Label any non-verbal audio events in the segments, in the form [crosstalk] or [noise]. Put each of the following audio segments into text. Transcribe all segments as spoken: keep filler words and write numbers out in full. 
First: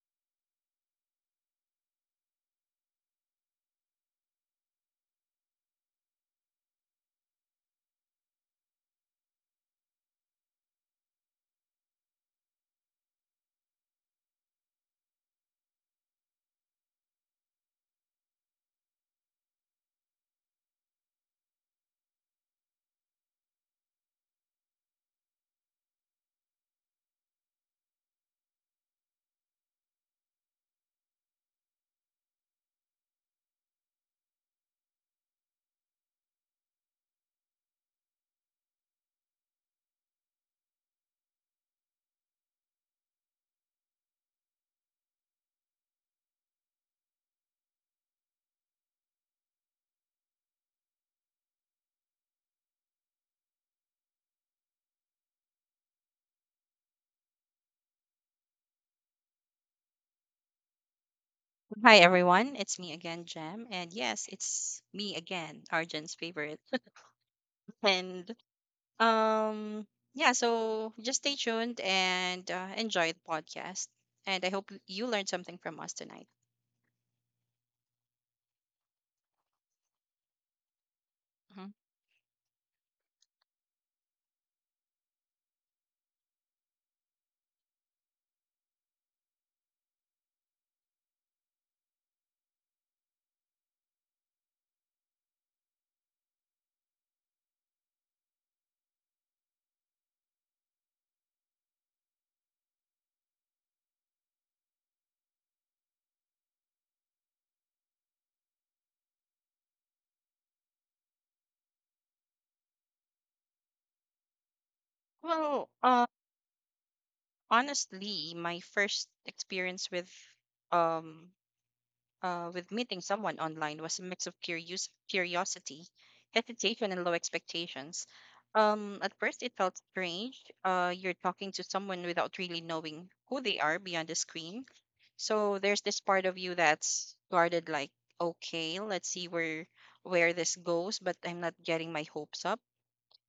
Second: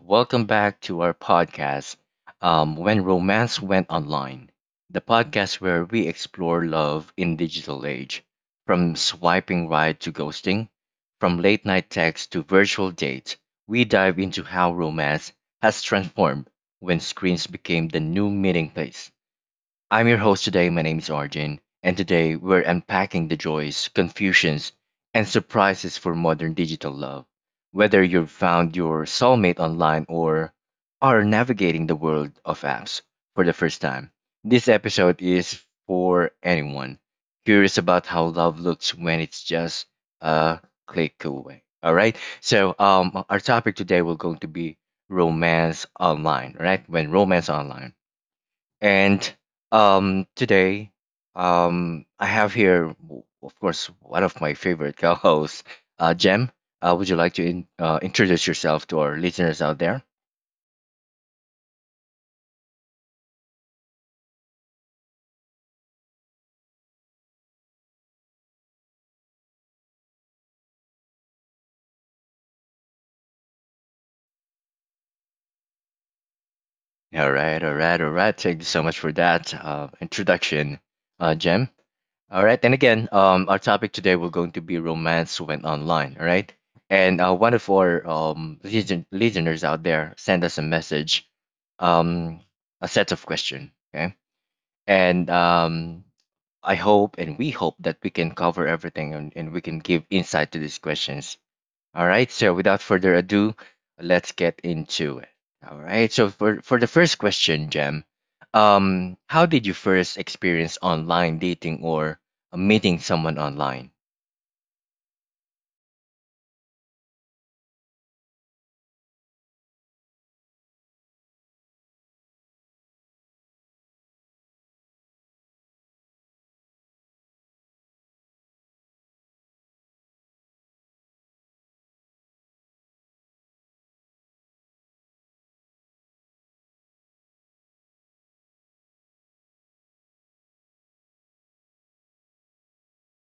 Welcome back to our podcast, um, When Romance Went Online, the podcast where we explore love in digital age, from swiping right to ghosting, from late night text to virtual dates. We dive into how romance has transformed when screens became the new meeting place. I'm your host today. My name is Arjun, and today we're unpacking the joys, confusions, and surprises for modern digital love. Whether you've found your soulmate online or are navigating the world of apps for the first time, this episode is for anyone curious about how love looks when it's just a click away. All right. So, um, our topic today will going to be romance online, right? When romance online and um, today, um, I have here, w- of course, one of my favorite [laughs] co-hosts, uh, Jem. Uh, would you like to in, uh, introduce yourself to our listeners out there? Hi everyone, it's me again, Jem, and yes, it's me again, Arjun's favorite. [laughs] And um, yeah, so just stay tuned and uh, enjoy the podcast. And I hope you learned something from us tonight. All right, all right, all right. Thank you so much for that uh, introduction, uh, Mhm. Jem. All right, and again, um, our topic today will going to be romance went online. All right, and uh, one of our um listen- listeners out there send us a message, um, a set of question. Okay. And um, I hope and we hope that we can cover everything, and, and we can give insight to these questions. All right. So without further ado, let's get into it. All right. So for, for the first question, Jem, um, how did you first experience online dating or uh, meeting someone online? Well, uh, honestly, my first experience with um uh, with meeting someone online was a mix of curious, curiosity, hesitation, and low expectations. Um, at first, it felt strange. Uh, you're talking to someone without really knowing who they are beyond the screen. So there's this part of you that's guarded, like, okay, let's see where where this goes, but I'm not getting my hopes up.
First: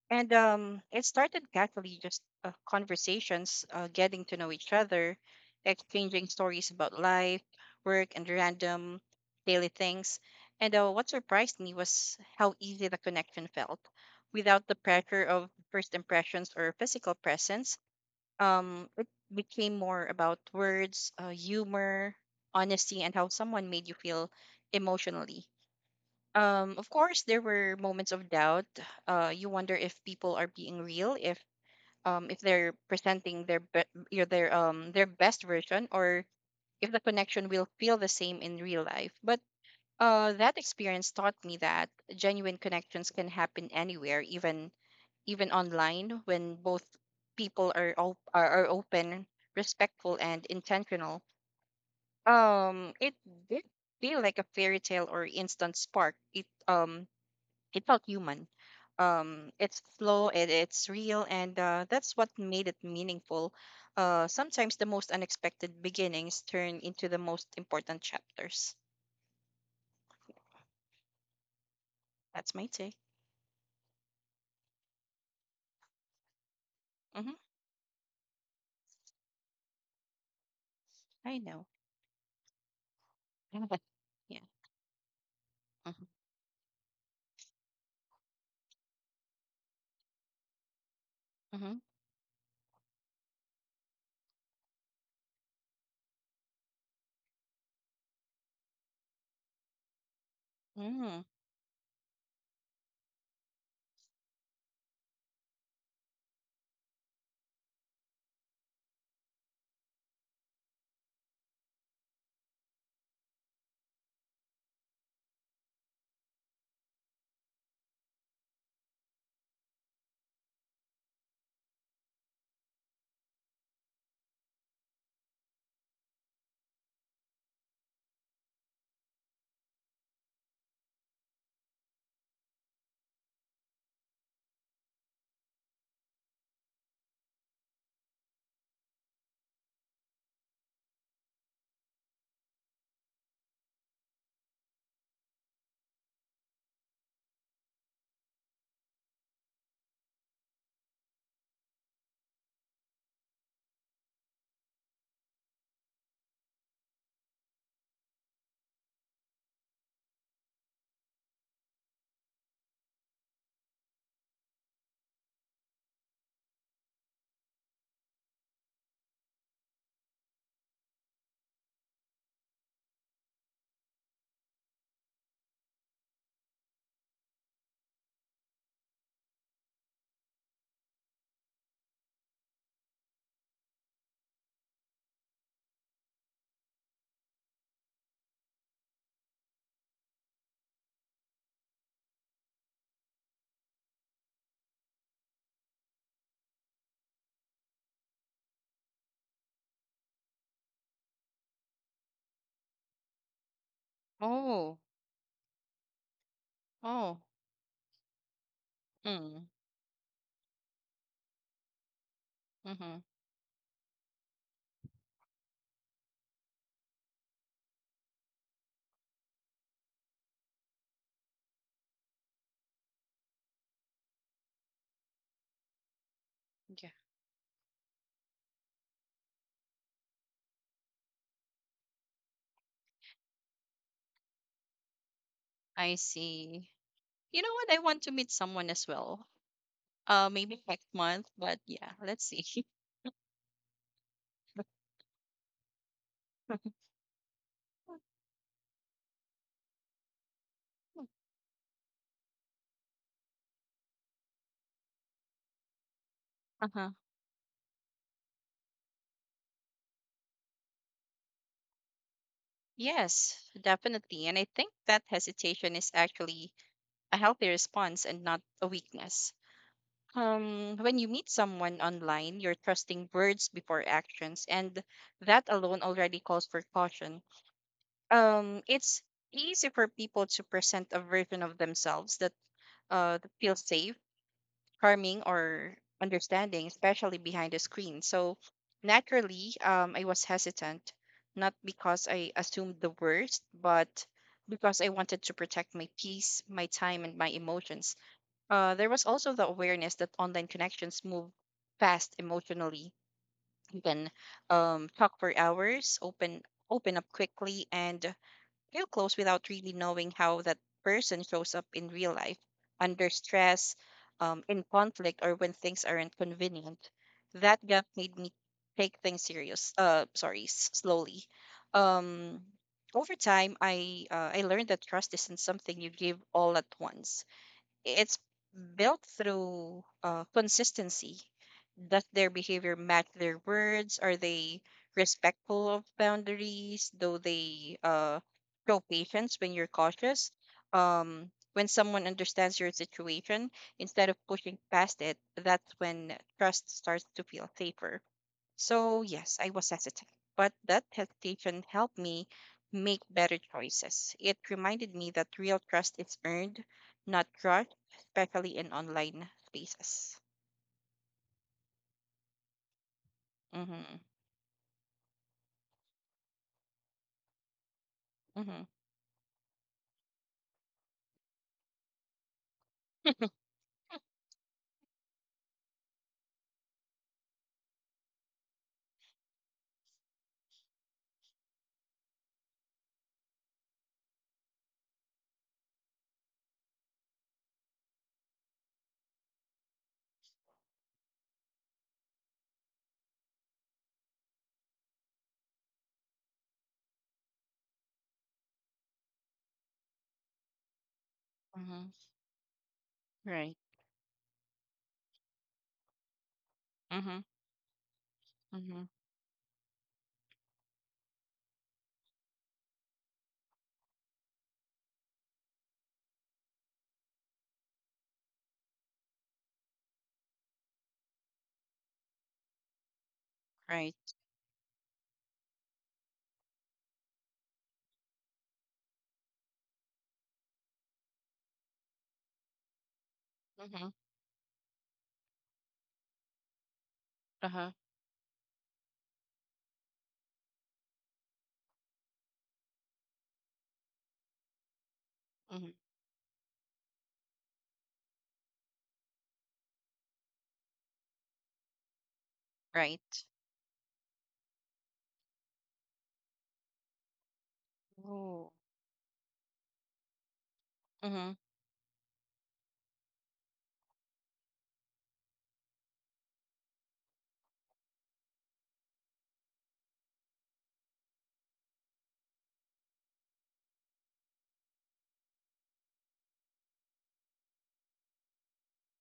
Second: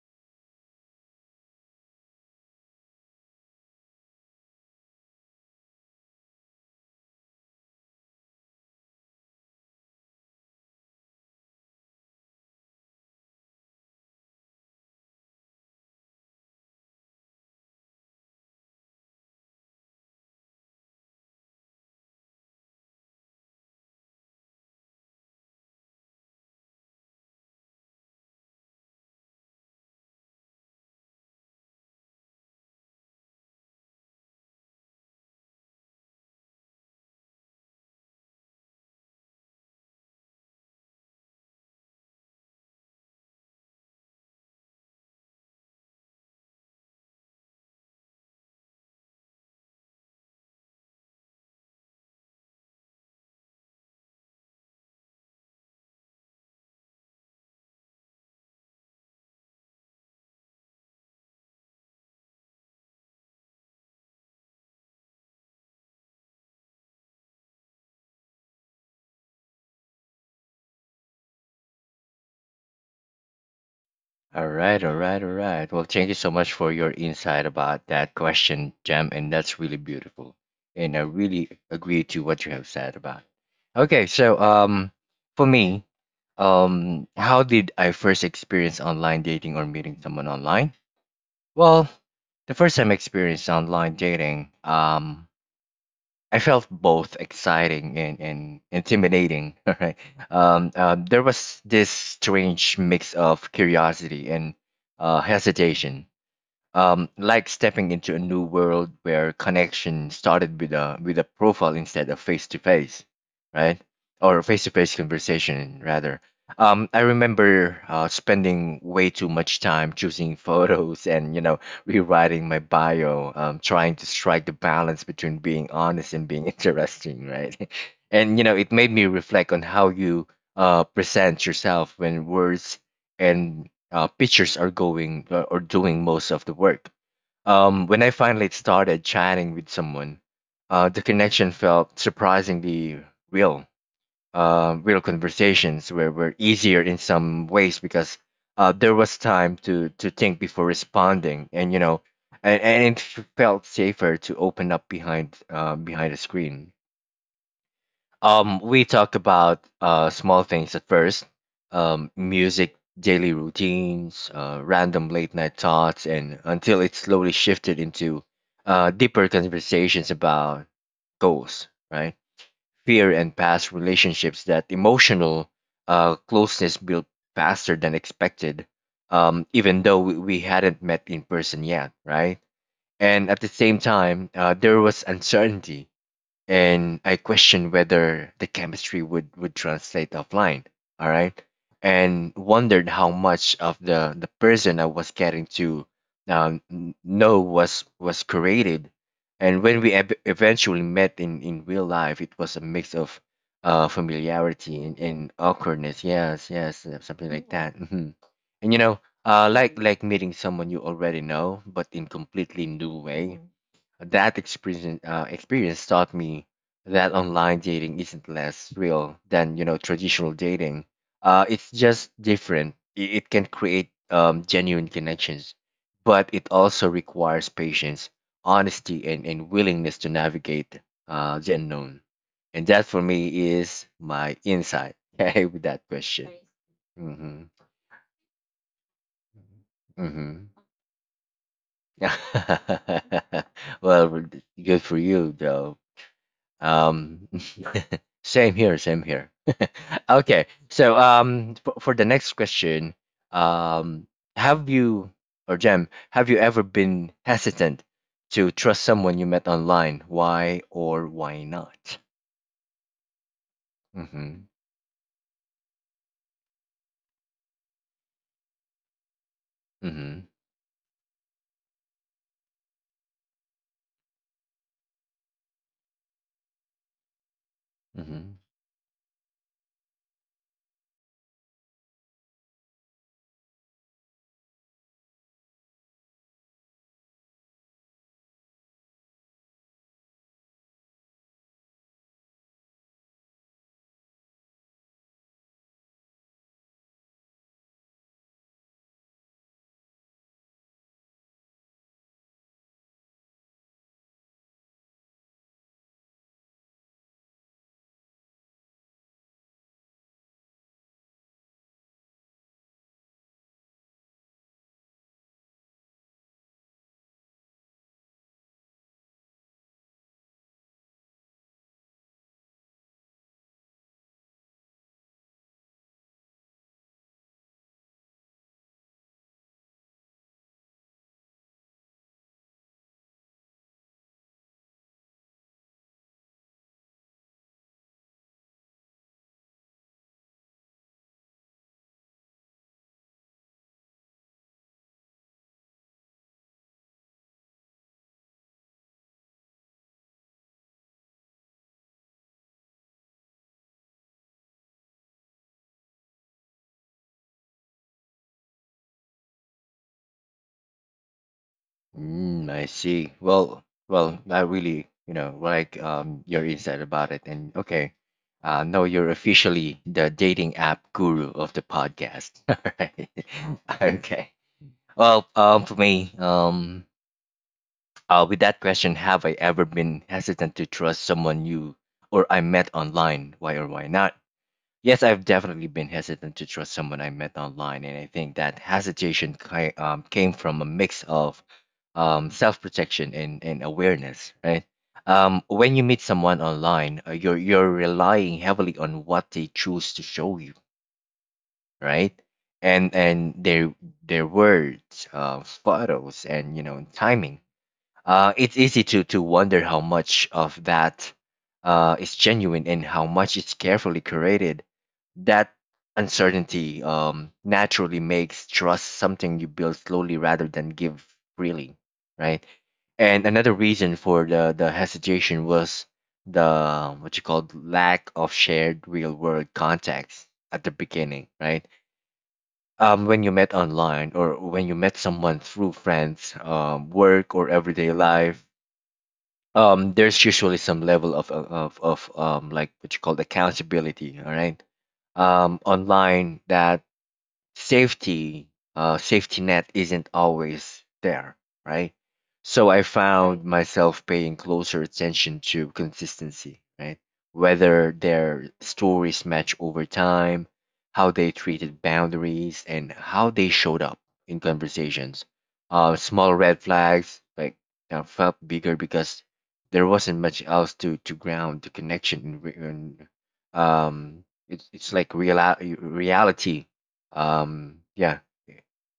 And um, it started casually, just uh, conversations, uh, getting to know each other, exchanging stories about life, work, and random daily things. And uh, what surprised me was how easy the connection felt, without the pressure of first impressions or physical presence. Um, it became more about words, uh, humor, honesty, and how someone made you feel emotionally um, Of course, there were moments of doubt. Uh, you wonder if people are being real, if um, if they're presenting their be- your- their um their best version, or if the connection will feel the same in real life. But uh, that experience taught me that genuine connections can happen anywhere, even even online, when both people are op- are, are open, respectful, and intentional. Um, it did feel like a fairy tale or instant spark. It um it felt human. Um, it's slow and it's real, and uh, that's what made it meaningful. Uh, sometimes the most unexpected beginnings turn into the most important chapters. That's my take. All right, all right, all right. Well, thank you so much for your Mm-hmm. insight about that question, Jam, and that's really beautiful. And I I really know. agree to what you have said about. [laughs] Okay, so Yeah. um for me, Mm-hmm. um how did I first experience online dating or meeting someone online? Mm-hmm. Well, the first time I experienced online dating, um I felt both exciting and, and intimidating. [laughs] Right? Um, um, there Mm. was this strange mix of curiosity and uh, hesitation. Um, like stepping into a new world where connection started with a with a profile instead of face to face, right? Or face to face conversation rather. Um, I remember uh, spending way too much time choosing [laughs] photos and you know rewriting my bio, um, trying to strike the balance between being honest and being [laughs] interesting, right? [laughs] And you know it made me reflect on how you uh, present yourself when words and uh, pictures are going uh, or doing most of the work. Um, when I finally started chatting with someone, uh, the connection felt surprisingly real. Uh, real conversations were, were easier in some ways because uh, there was time to, to think before responding, and you know, and, and it felt safer to open up behind uh, behind a screen. Um, we talked about uh, small things at first, um, music, daily routines, uh, random late night thoughts, and until it slowly shifted into uh, deeper conversations about goals, right? Fear and past relationships. That emotional uh, closeness built faster than expected, um, even though we, we hadn't met in person yet, right? And at the same time, uh, there was uncertainty, and I question whether the chemistry would would translate offline. All right, and wondered how much of the the person I was getting to um, n- know was was created. And when we ev- eventually met in in real life, it was a mix of uh Oh. familiarity and, and awkwardness. Yes, yes, uh, Oh. something like that. hmm And you know, Mm. uh, like like meeting someone you already know, but in completely Mm-hmm. new way. That experience, uh, experience taught me that online dating isn't less real than you know traditional dating. Uh, it's just different. It, it can create um, genuine connections, but it Yeah. also requires patience, honesty, and, and willingness to navigate uh, the unknown. And that for me is my insight, [laughs] okay, with that I question. see. You Mm-hmm. know what? I want to meet someone as well. Uh, Mm-hmm. Maybe next month, but yeah, let's see. [laughs] Well, [laughs] good for you, though. Um, [laughs] same here, same here. [laughs] Okay, so um, for, for the next question, um, have you or Jem, have you ever Uh-huh. been hesitant to trust someone you met online? Why or why not? Yes, definitely. And Mm-hmm. I think that hesitation is actually a healthy response and not a weakness. Mm-hmm. Um, when you meet someone online, you're trusting words before actions, and that alone already calls for caution. Mm-hmm. Um, it's easy for people to present a version of themselves that uh that feels safe, harming or understanding, especially behind the screen. So naturally, um, I was hesitant, not because I assumed the worst, but because I wanted to protect my peace, my time, and my emotions. Uh, there was also the awareness that online connections move fast emotionally. You can um, talk for hours, open open up quickly, and feel close without really knowing how that person shows up in real life under stress, um, in conflict, or when things aren't convenient. That gap made me take things serious. Uh, sorry, s- slowly. Um, Over time, I uh, I learned that trust isn't something you give all at once. It's built through uh, consistency. Does their behavior match their words? Are they respectful of boundaries? Do they uh, show patience when you're cautious? Um, when someone understands your situation, instead of pushing past it, that's when trust starts to feel safer. So, yes, I was hesitant, but that hesitation helped me make better choices. It reminded me that real trust is earned, not rushed, especially in online spaces. Mm, I see. Well, Mm-hmm. well, I really, you know, like um your insight about it. And okay, Mm-hmm. uh, no, you're officially the dating app guru of the podcast. [laughs] All right. [laughs] Okay. Well, um, for me, um, uh, with that question, have I ever been hesitant to trust someone new or I met online? Why or why not? Yes, I've definitely been hesitant to trust someone I met online, and I think that hesitation ki- um, came from a mix of um, self-protection and, and awareness, right? Um, when you meet someone online, uh, you're you're relying heavily on what they choose to show you, Mm-hmm. right? And and Right. their their words, uh, photos, and you know Mm-hmm. timing. Uh, it's Mm-hmm. easy to, to wonder how much of that uh, is genuine and how much is carefully created. That uncertainty um, naturally makes trust something you build slowly rather than give freely, right? And another reason Right. for the, the hesitation was the um, what you called lack of shared real world context at the beginning, right? um, when you met Mm-hmm. online or when you met someone through friends, um, work, or Uh-huh. everyday life, um there's usually some level of of of um like what you call accountability. All right, um Hmm. online, that safety uh, safety net isn't always there, right? So I Right. found myself paying closer attention to consistency, right? Whether their Oh. stories match over time, how Mm-hmm. they treated boundaries, and how they showed up in conversations. Uh, small red flags like uh, felt bigger because there wasn't much else to to ground the connection in, re- in um it's it's like real reality, um yeah,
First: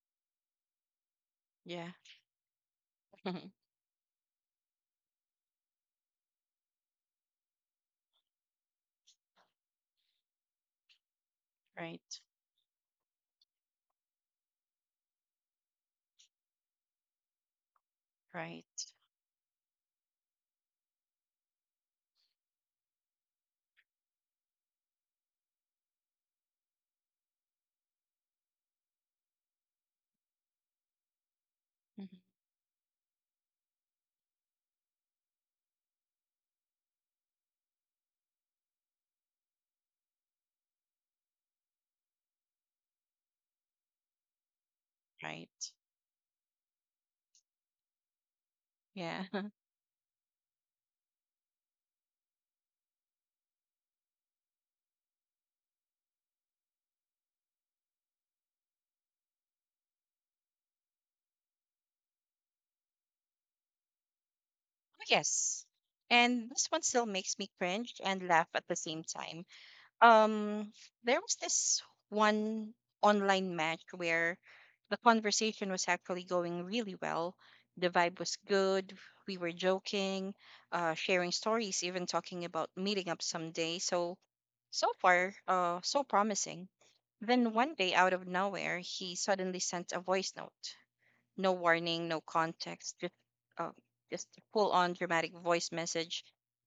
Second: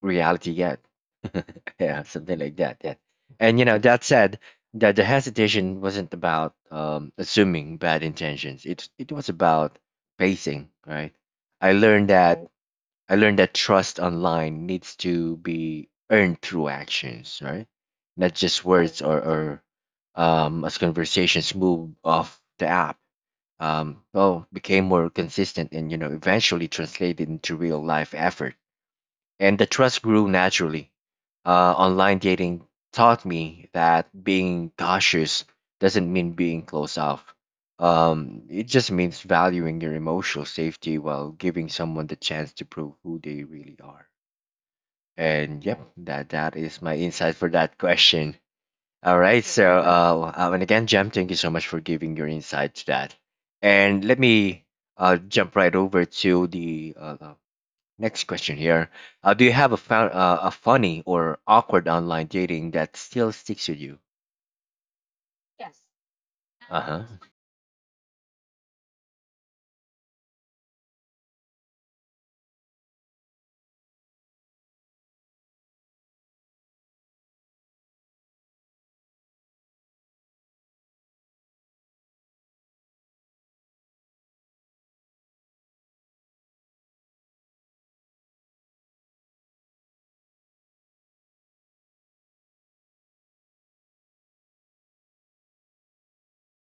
reality yet. [laughs] Yeah. Yeah, something like that, yeah. Mm-hmm. And you know that said, that the hesitation wasn't about um assuming bad intentions. It it was about pacing, right? i learned Right. that i learned that trust online needs to be earned through actions, right? Not just Right. words or or um as conversations move off the app, um well, became more consistent, and you know eventually translated into real life effort, and the trust grew naturally. Uh, online Mm-hmm. dating taught me that being cautious doesn't mean being closed off. Um, it just means valuing your emotional safety while giving someone the chance to prove who they really are. And Right. yep, that that is my insight for that question. All Yeah. right, [laughs] so uh, uh, and again, Jem, thank you so much for giving your insight to that. And let me uh, jump right over to the uh, uh, next question here. Uh, do you have a, fun, uh, a funny or awkward online dating that still sticks with you? Oh, yes. And this Uh one huh. still makes me cringe and laugh at the same time. um there was this one online match where the conversation was actually going really well. The vibe was good. We were joking, uh sharing stories, even talking about meeting up someday. So so far, uh so promising. Then one day, out of nowhere, he suddenly sent a voice note. No warning, no context, just uh, just full on dramatic voice message.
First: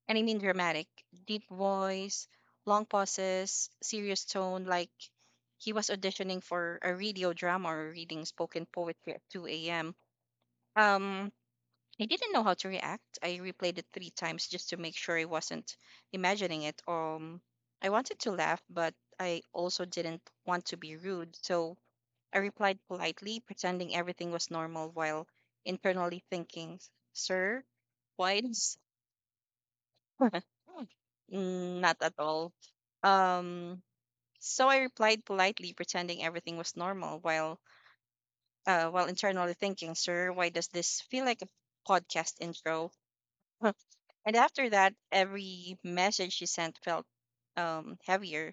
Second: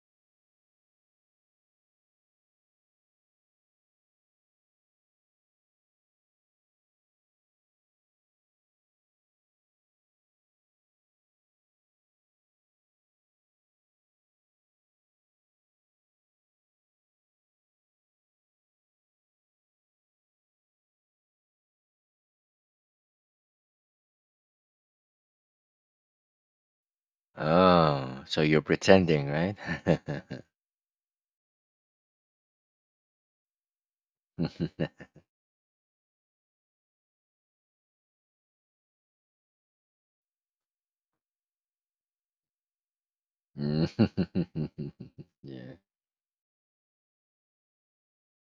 And I mean dramatic, deep voice, long pauses, serious tone, like he was auditioning for a radio drama or reading spoken poetry at two a m. Um, I didn't know how to react. I replayed it three times just to make sure I wasn't imagining it. Um, I wanted to laugh, but I also didn't want to be rude. So I replied politely, pretending everything was normal while internally thinking, "Sir, Oh, so why you're does" pretending, right? [laughs] [laughs] Mm, not at all. Um, so I replied politely, pretending everything was normal, while uh, while internally thinking, "Sir, why does this feel like a podcast intro?" [laughs] And after that, Yeah. every message she sent felt um, heavier.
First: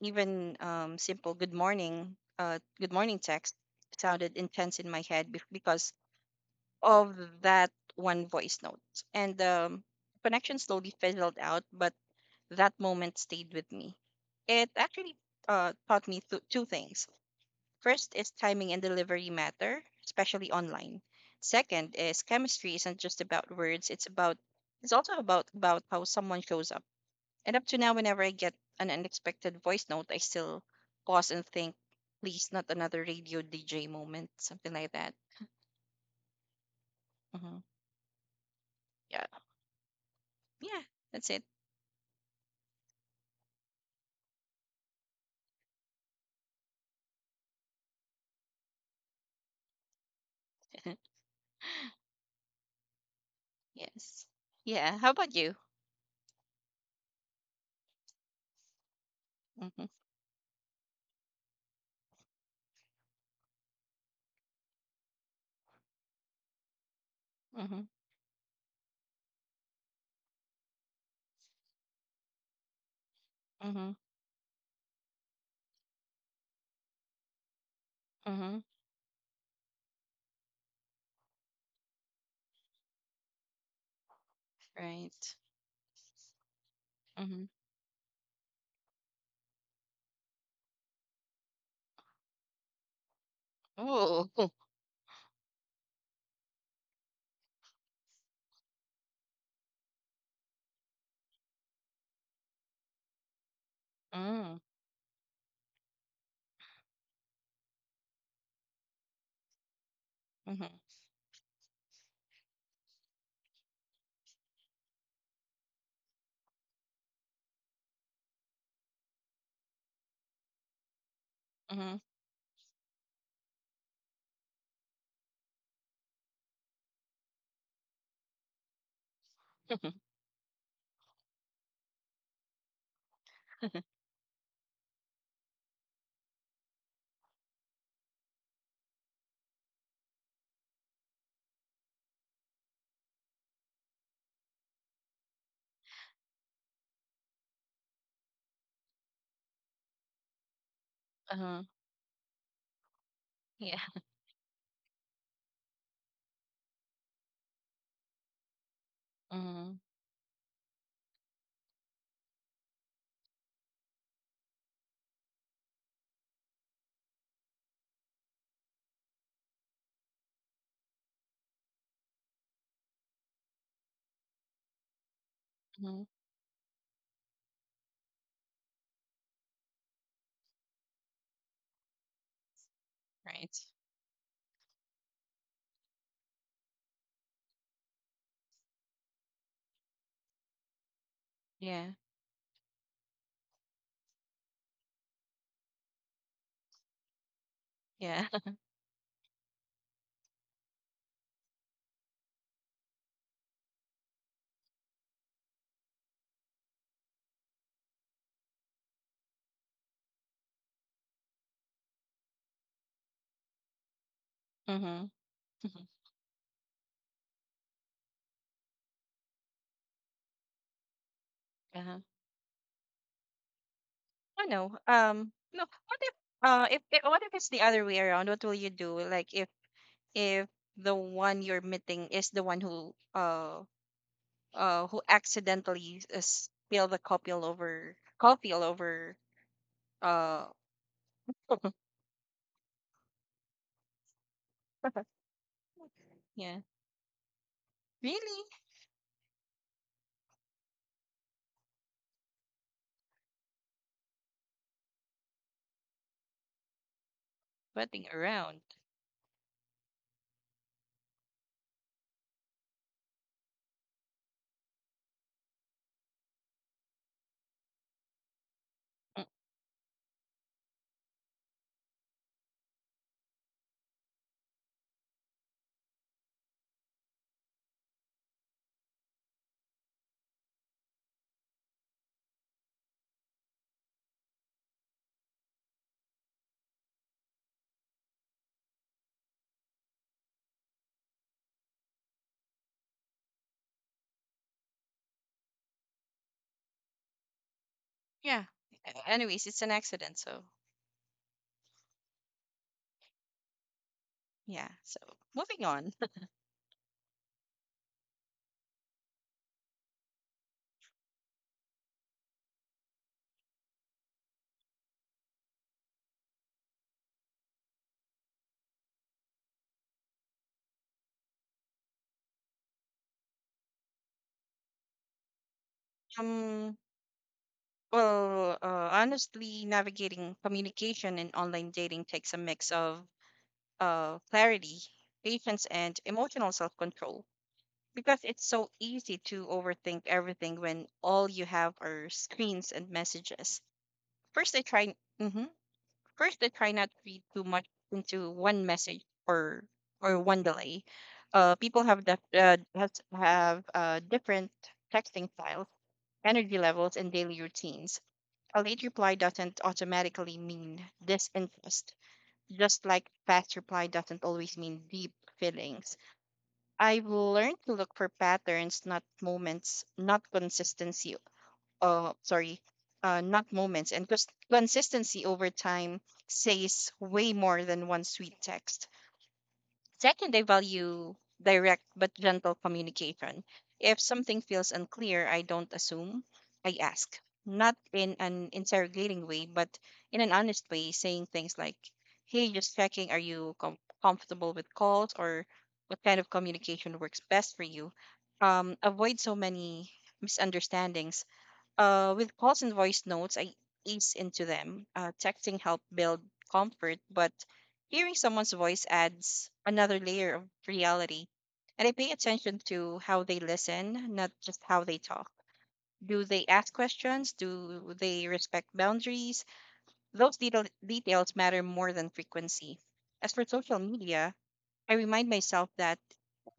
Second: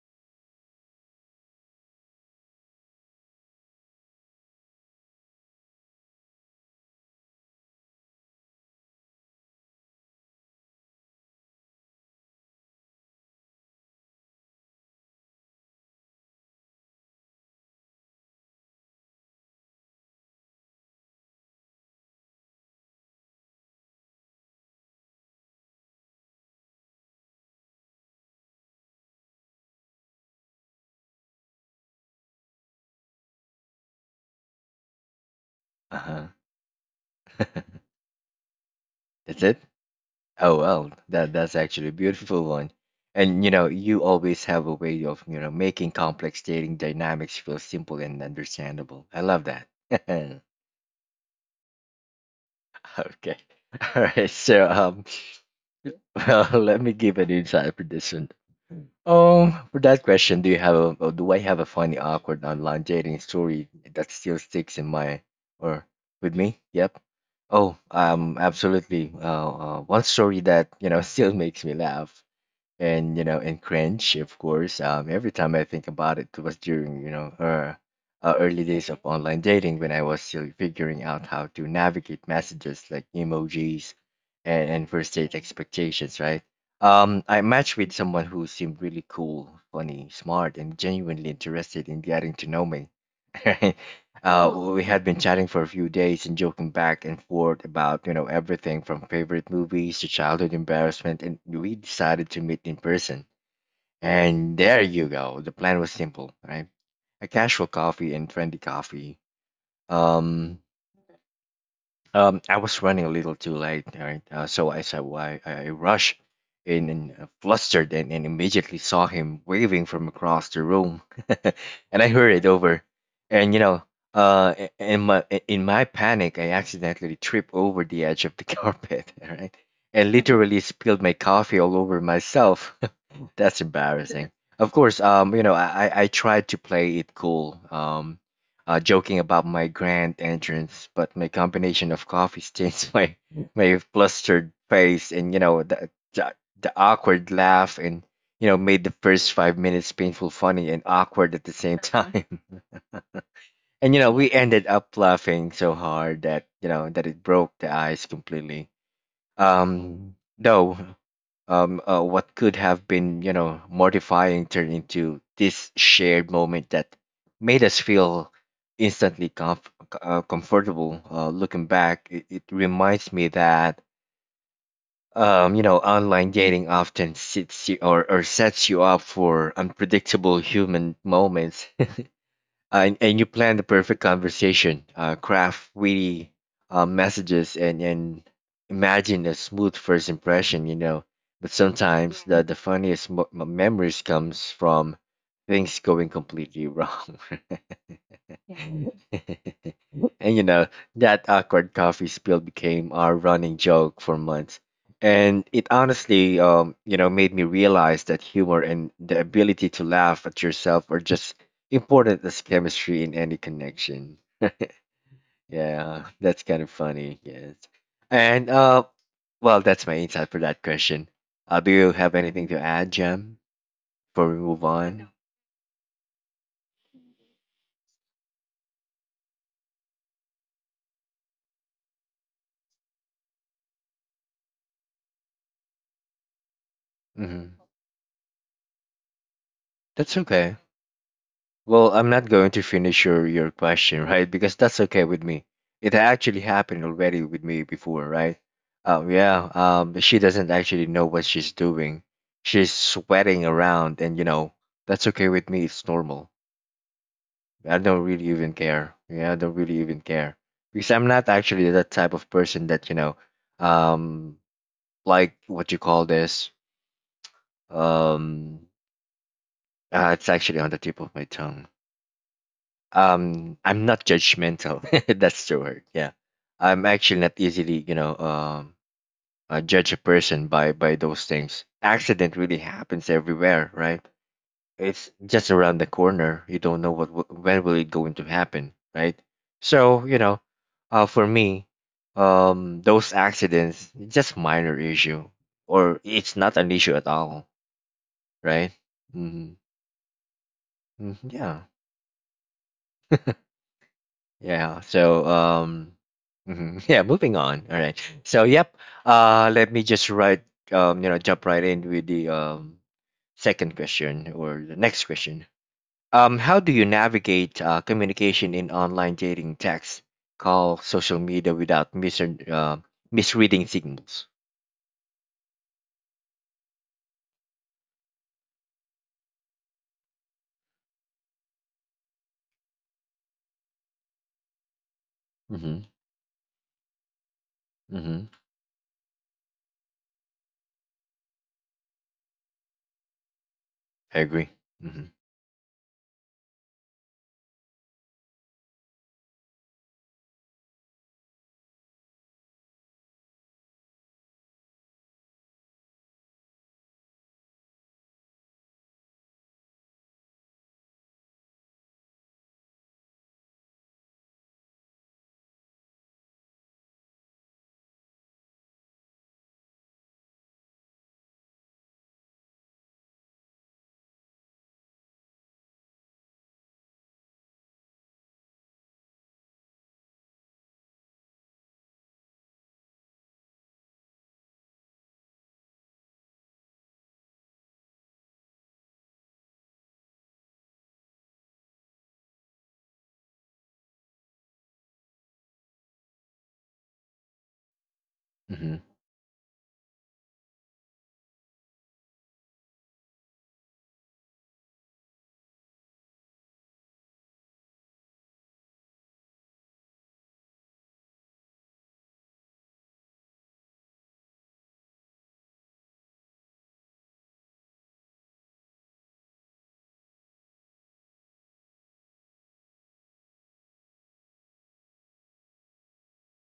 Even um, simple "Good morning," uh, "Good morning" text sounded intense in my head be- because of that one voice note. And the connection slowly fizzled out, but that moment stayed with me. It actually uh, taught me th- two things. First is, timing and delivery matter, especially online. Second is, chemistry isn't just about words, it's about it's also about about how someone shows up. And up to now, whenever I get an unexpected voice note, I still pause and think, please, not another radio D J moment, something like that. Uh huh. Hmm. [laughs] Yeah. That's it. Oh Yeah, well, that's that it. that's actually a beautiful one. And you know, you always have a way of you know making complex dating dynamics feel simple and understandable. I love that. [laughs] [laughs] Okay. [laughs] All Yes. right. So Yeah, um, how about you? well, [laughs] let me give an inside prediction. Um, for Mhm, that question, do you have a, or do I have a funny, awkward online dating story that still sticks in my or with me? Yep. Oh, mhm, um, absolutely. Uh, uh, one story that you know [laughs] still makes me laugh and you know and mhm, cringe, of course. Um, every time I think about it, it was during you know uh, uh, mhm, early days of online dating when I was still figuring out how to navigate messages like emojis and, and first right. date expectations, right? Um, I Mhm. matched with someone who seemed really cool, funny, smart, and genuinely interested in getting to know me. [laughs] Right? Ooh. [laughs] Uh, we had been chatting for a few days and joking back and forth about you know everything from favorite movies to childhood embarrassment, and we decided to meet in person. Mm, And there you go. The plan was simple, right? A casual coffee and trendy coffee. Um, mhm, um, I was running a little too late, right? Uh, so I said, "Why?" I I rushed in, and uh, flustered, and, and immediately saw him waving from across the room, [laughs] mhm, and I hurried over, and you know, uh, i- in my i- in my panic, I accidentally tripped over the edge of the [laughs] carpet, all right, and [laughs] literally spilled my coffee all over myself. That's embarrassing. Of course, um, you know, I, I I tried to play it cool, um, uh, joking about my grand entrance, but my combination of coffee stains, [laughs] my my flustered face, and you know the the, the awkward laugh, and you know made the first five minutes painful, funny, and awkward at the uh-huh, same time. [laughs] yeah. And you know we ended up laughing so hard that you know that it broke the ice completely. Mhm, Um, though, um, uh, what could have been, you know, mortifying, turned into this shared moment that made us feel instantly comf- uh, comfortable. Uh, looking back, it, it reminds me that, um, you know, mhm, online dating often sits you or, or sets you up for unpredictable human moments, uh, and, and you plan right. the perfect conversation, uh, craft witty, uh, messages, and, and imagine a smooth first impression, you know. But Yeah, sometimes the, the funniest mo- m- memories comes from things going completely wrong. yeah. [laughs] [laughs] And you know, that awkward coffee spill became our running joke for months. And it honestly, um, you know, made me realize that humor and the ability to laugh at yourself are just important as chemistry in any connection. Mhm, mhm, Yeah, that's kind of funny. Yes. And uh well, that's my insight for that question. Uh, do you uh-huh. have anything to add, Jam, before we I move know. on? Um, no, what if, uh, if, if, what if it's the other way around? What will you do? Like, if, if the one you're meeting is the one who, uh, uh, who accidentally uh, spilled the coffee all Hmm. over, coffee all over, That's uh, okay. Well, I'm not going to finish your your question, [laughs] right? Because that's okay with [laughs] me. It actually Yeah. happened already with me before, right? Really? Um, yeah. Um, she doesn't actually know what she's doing. She's sweating around, and you know that's okay with me. It's normal. I don't Butting really even around. care. Yeah, I don't really even care because I'm not actually that type of person that you know, um, like what you call this. Um, Mm. uh, it's actually on the tip of my tongue. Um, I'm not judgmental. [laughs] That's the word. Yeah, I'm actually not easily you know um uh, judge a person by by those things. Accident really happens everywhere, right? It's just around the corner. You don't know what wi- when will it going to happen, right? So, you know, uh, for me, um, those accidents just minor issue, or it's not an issue at all, Yeah. right? A- Anyways, Mm-hmm. it's an accident, so Mm-hmm. Yeah, yeah. yeah. So So, moving on. um, mhm. [laughs] Yeah. Moving on. All right. So yep. Uh, let me just write. Um, you know, jump right in with the um second question or the next question. Um, how do you navigate, uh, communication in online dating, text, call, social media, without mis- uh, misreading signals? Um well, uh, honestly, navigating communication and online dating takes a mix of uh clarity, patience, Mm-hmm. and emotional self-control. Because Mm-hmm. it's so easy to overthink everything when all you have are screens and messages. I agree. First I tried Mm-hmm. Mhm. First, I try not to read too much into one message or or one delay. Uh, people have def- uh, has, have uh, different texting styles, energy levels, and daily routines. A late reply doesn't automatically mean disinterest, just like fast reply doesn't always mean deep feelings. I've learned to look for patterns, not moments, not consistency. Uh sorry. Uh not moments and cons- consistency over time says way more than one sweet text. Second, I value direct but gentle communication. If something feels unclear, I don't assume. I ask, not in an interrogating way, but in an honest way, saying things like, "Hey, just checking, are you com- comfortable with calls, or what kind of communication works best for you?" um Mm-hmm. Avoid so many misunderstandings. Uh, with calls and voice notes, I ease into them. Uh, texting help build comfort, but hearing someone's voice adds another layer of reality. And I pay attention to how they listen, not just how they talk. Do they ask questions? Do they respect boundaries? Those detail- details matter more than frequency. As for social media, I remind myself that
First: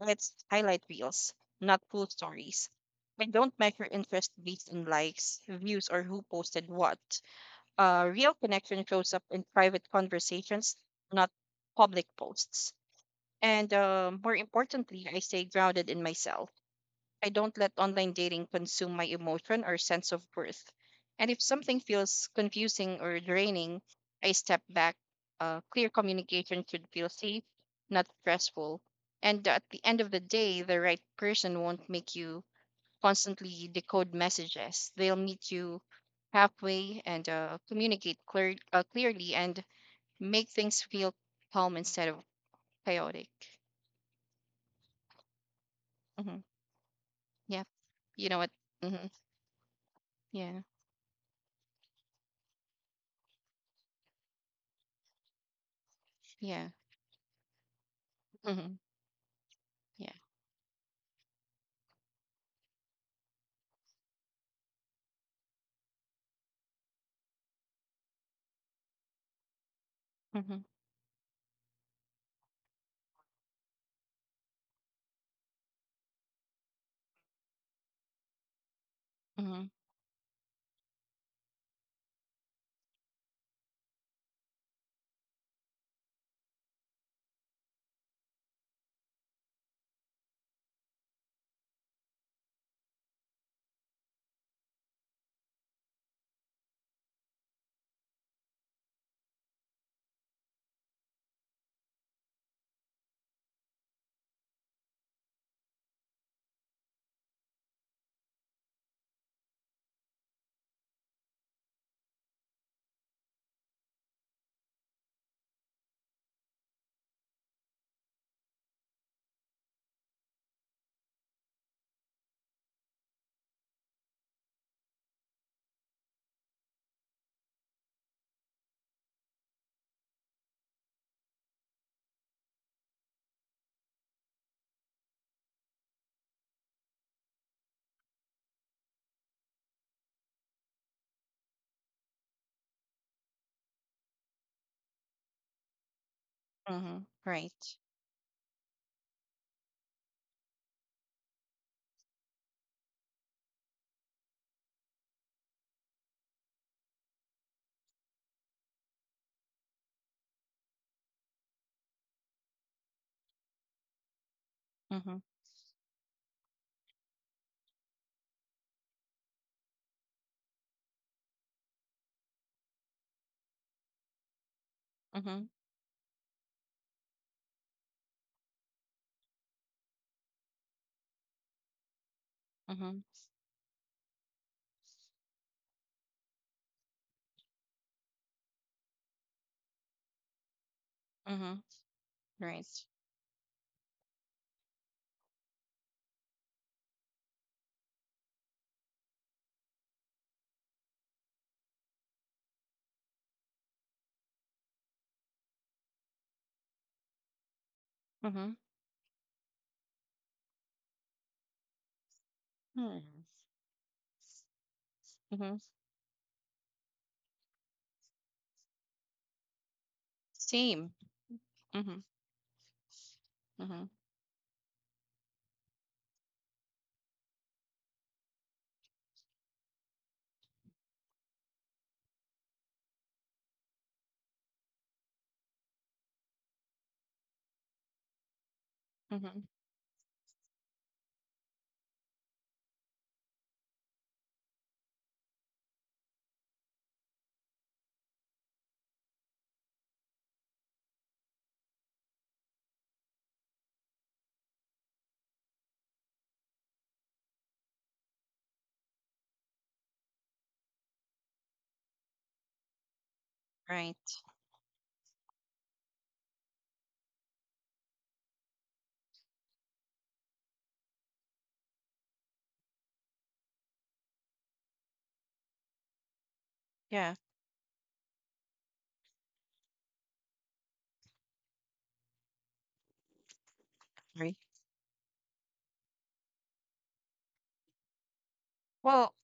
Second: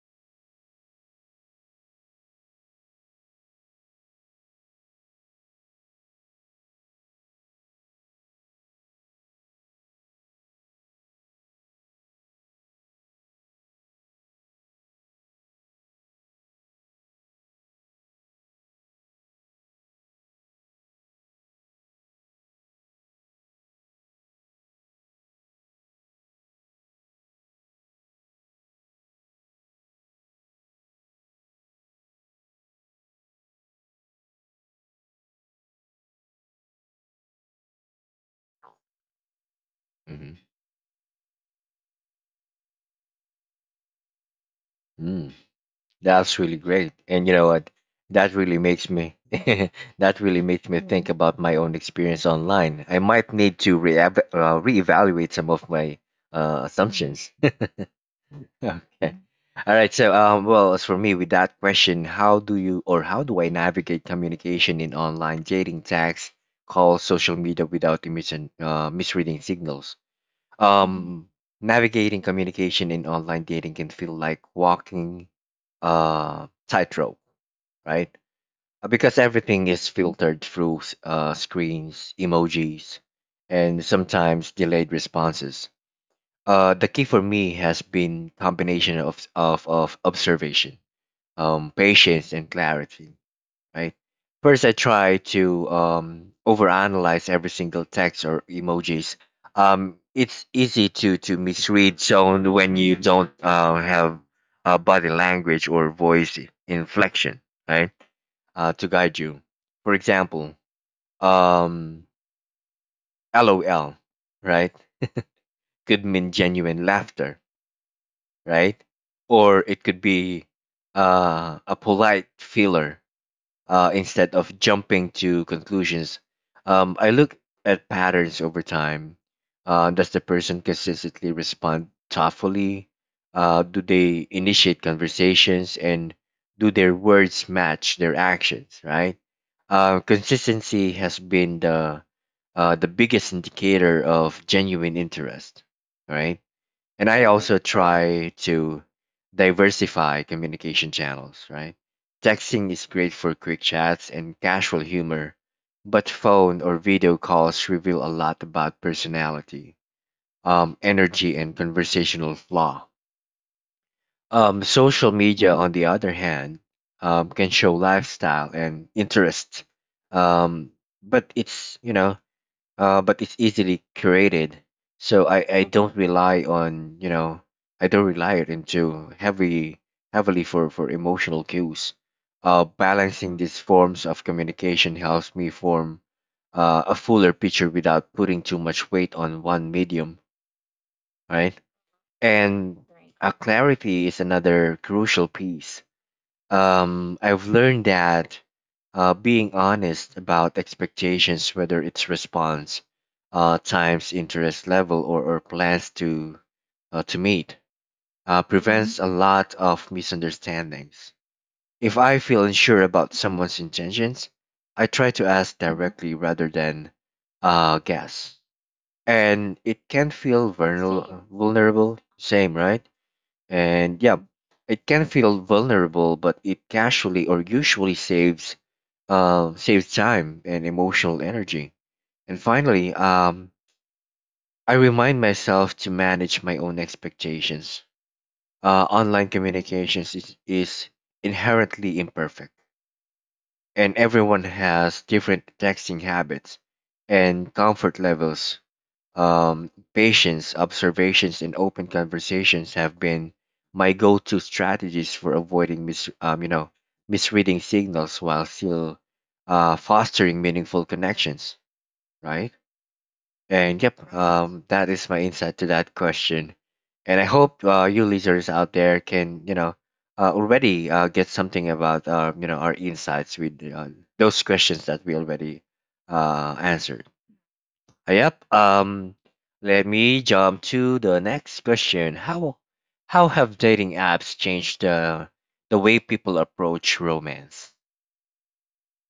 it's highlight reels, not full stories. I don't measure interest based on likes, views, or who posted what. Uh, real connection shows up in private conversations, not public posts. And uh, more importantly, I stay grounded in myself. I don't let online dating consume my emotion or sense of worth. And if something feels confusing or draining, I step back. Uh, clear communication should feel safe, not stressful. And at the end of the day, the right person won't make you constantly decode messages. They'll meet you halfway and uh, communicate clear, uh, clearly, and Mm-hmm. make things feel calm instead of chaotic. Mm. That's Hmm. really great. And you know Yeah, what? you That know what? really makes Hmm. me [laughs] that really Yeah, makes me think, mm, about my own experience online. I might need to re- uh, reevaluate some of my, uh, yeah. assumptions. Hmm. Okay. All right. Yeah. So, um, well, as for me, with that question, how do you, or how do I, navigate communication in online dating, text, calls, social media, without emission, uh, misreading signals? Mhm, Um, Navigating communication in online dating can feel like walking uh tightrope, right? Uh, Because mhm, everything is filtered through s- uh, screens, emojis, and sometimes delayed responses. Uh, the key for me has been combination of of, of observation, um, patience, and clarity. Right. First, I try to, um, overanalyze every single text or emojis. Um, it's easy to to misread sound when you don't, uh, have, uh, body language or voice inflection, right? Uh, to guide you. For example, um, lol, right, could mean genuine laughter, right? Or it could be, uh, a polite feeler, uh, instead of jumping to conclusions. Um, I look at patterns over time. Uh, does the person consistently respond thoughtfully? Uh, do they initiate conversations, and do their words match their actions, right? Uh, consistency has been the uh, the biggest indicator of genuine interest, right? mhm, And I also right. try to diversify communication channels, right? Texting is great for quick chats and casual humor, but phone or video calls reveal a lot about personality, um, energy, and conversational flaw. Um, Mhm, Social media, on the other hand, um, can show lifestyle and interest, um, but it's you know uh, but it's easily curated. So, I, mhm, I mm-hmm, don't rely on, you know I don't rely it into heavy heavily for for emotional cues. Uh, mhm, balancing these forms of communication helps me form, uh, a fuller picture without putting too much weight on one medium, mhm, right? right. And, uh, clarity is another crucial piece. um, I've learned that, uh, being honest about expectations, whether it's response, uh, times, interest level, or, or plans to uh, to meet, uh, Mhm, prevents a lot of misunderstandings. If I feel unsure mhm, about someone's intentions, I try to mhm. ask directly rather than, uh, guess, and it can feel Same. vulnerable. Mhm, Vulnerable, same, right? mhm, And yeah, it can feel vulnerable, but it casually, or usually, saves um saves time and emotional energy. And finally, um, I remind myself to manage my own expectations. Uh, online mhm, communications is, is inherently imperfect, and everyone has different texting habits and comfort levels. Um, patience, observations, and open conversations have been my go-to strategies for avoiding mis- um, you know, misreading signals while still, uh, fostering meaningful connections, right? And right. yep, um, that is my insight to that question. And I hope, uh, you listeners out there can, you know, uh, already, uh, get something about, uh, you know, our insights with, uh, those questions that we already, uh, Yeah. answered. Yep. Um, let me jump to the next question. How how have dating Right. apps changed the the way people approach romance? Well,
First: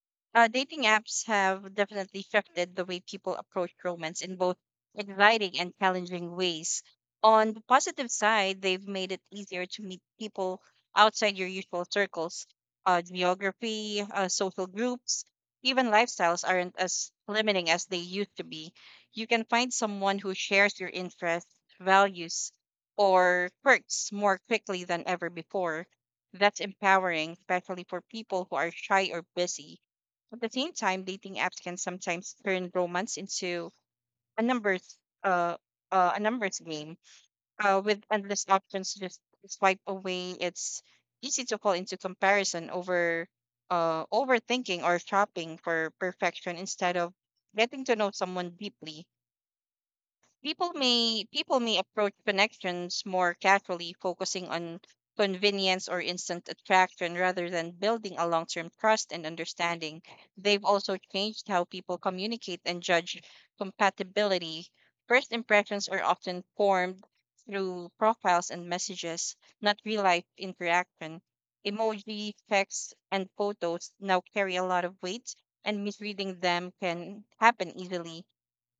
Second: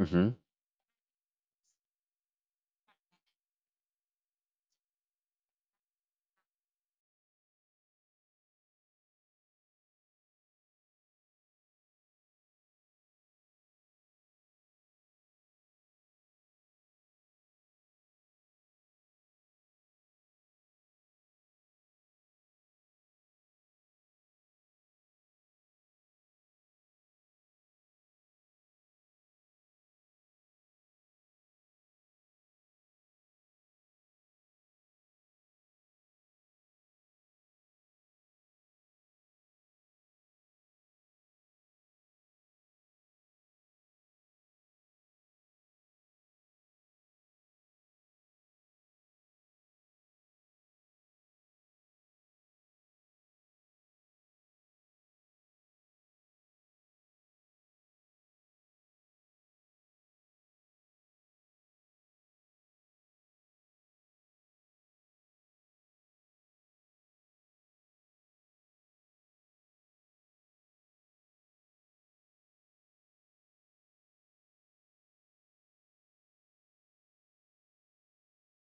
Mm-hmm. uh, dating apps have definitely shifted the way people approach romance in both exciting and challenging ways. On the positive side, they've made it easier to meet people outside your usual circles. Uh, geography, uh, social groups, even lifestyles aren't as limiting as they used to be. You can find someone who shares your interests, values, or quirks more quickly than ever before. That's empowering, especially for people who are shy or busy. At the same time, dating apps can sometimes turn romance into a numbers, uh, uh a numbers game. Uh, with endless options to just swipe away, it's easy to fall into comparison, over uh overthinking, or shopping for perfection instead of getting to know someone deeply. People may people may approach connections more casually, focusing on convenience or instant attraction rather than building a long-term trust and understanding. They've also changed how people communicate and judge compatibility. First impressions are often formed through profiles and messages, not real-life interaction. Emoji, text, and photos now carry a lot of weight, and misreading them can happen easily.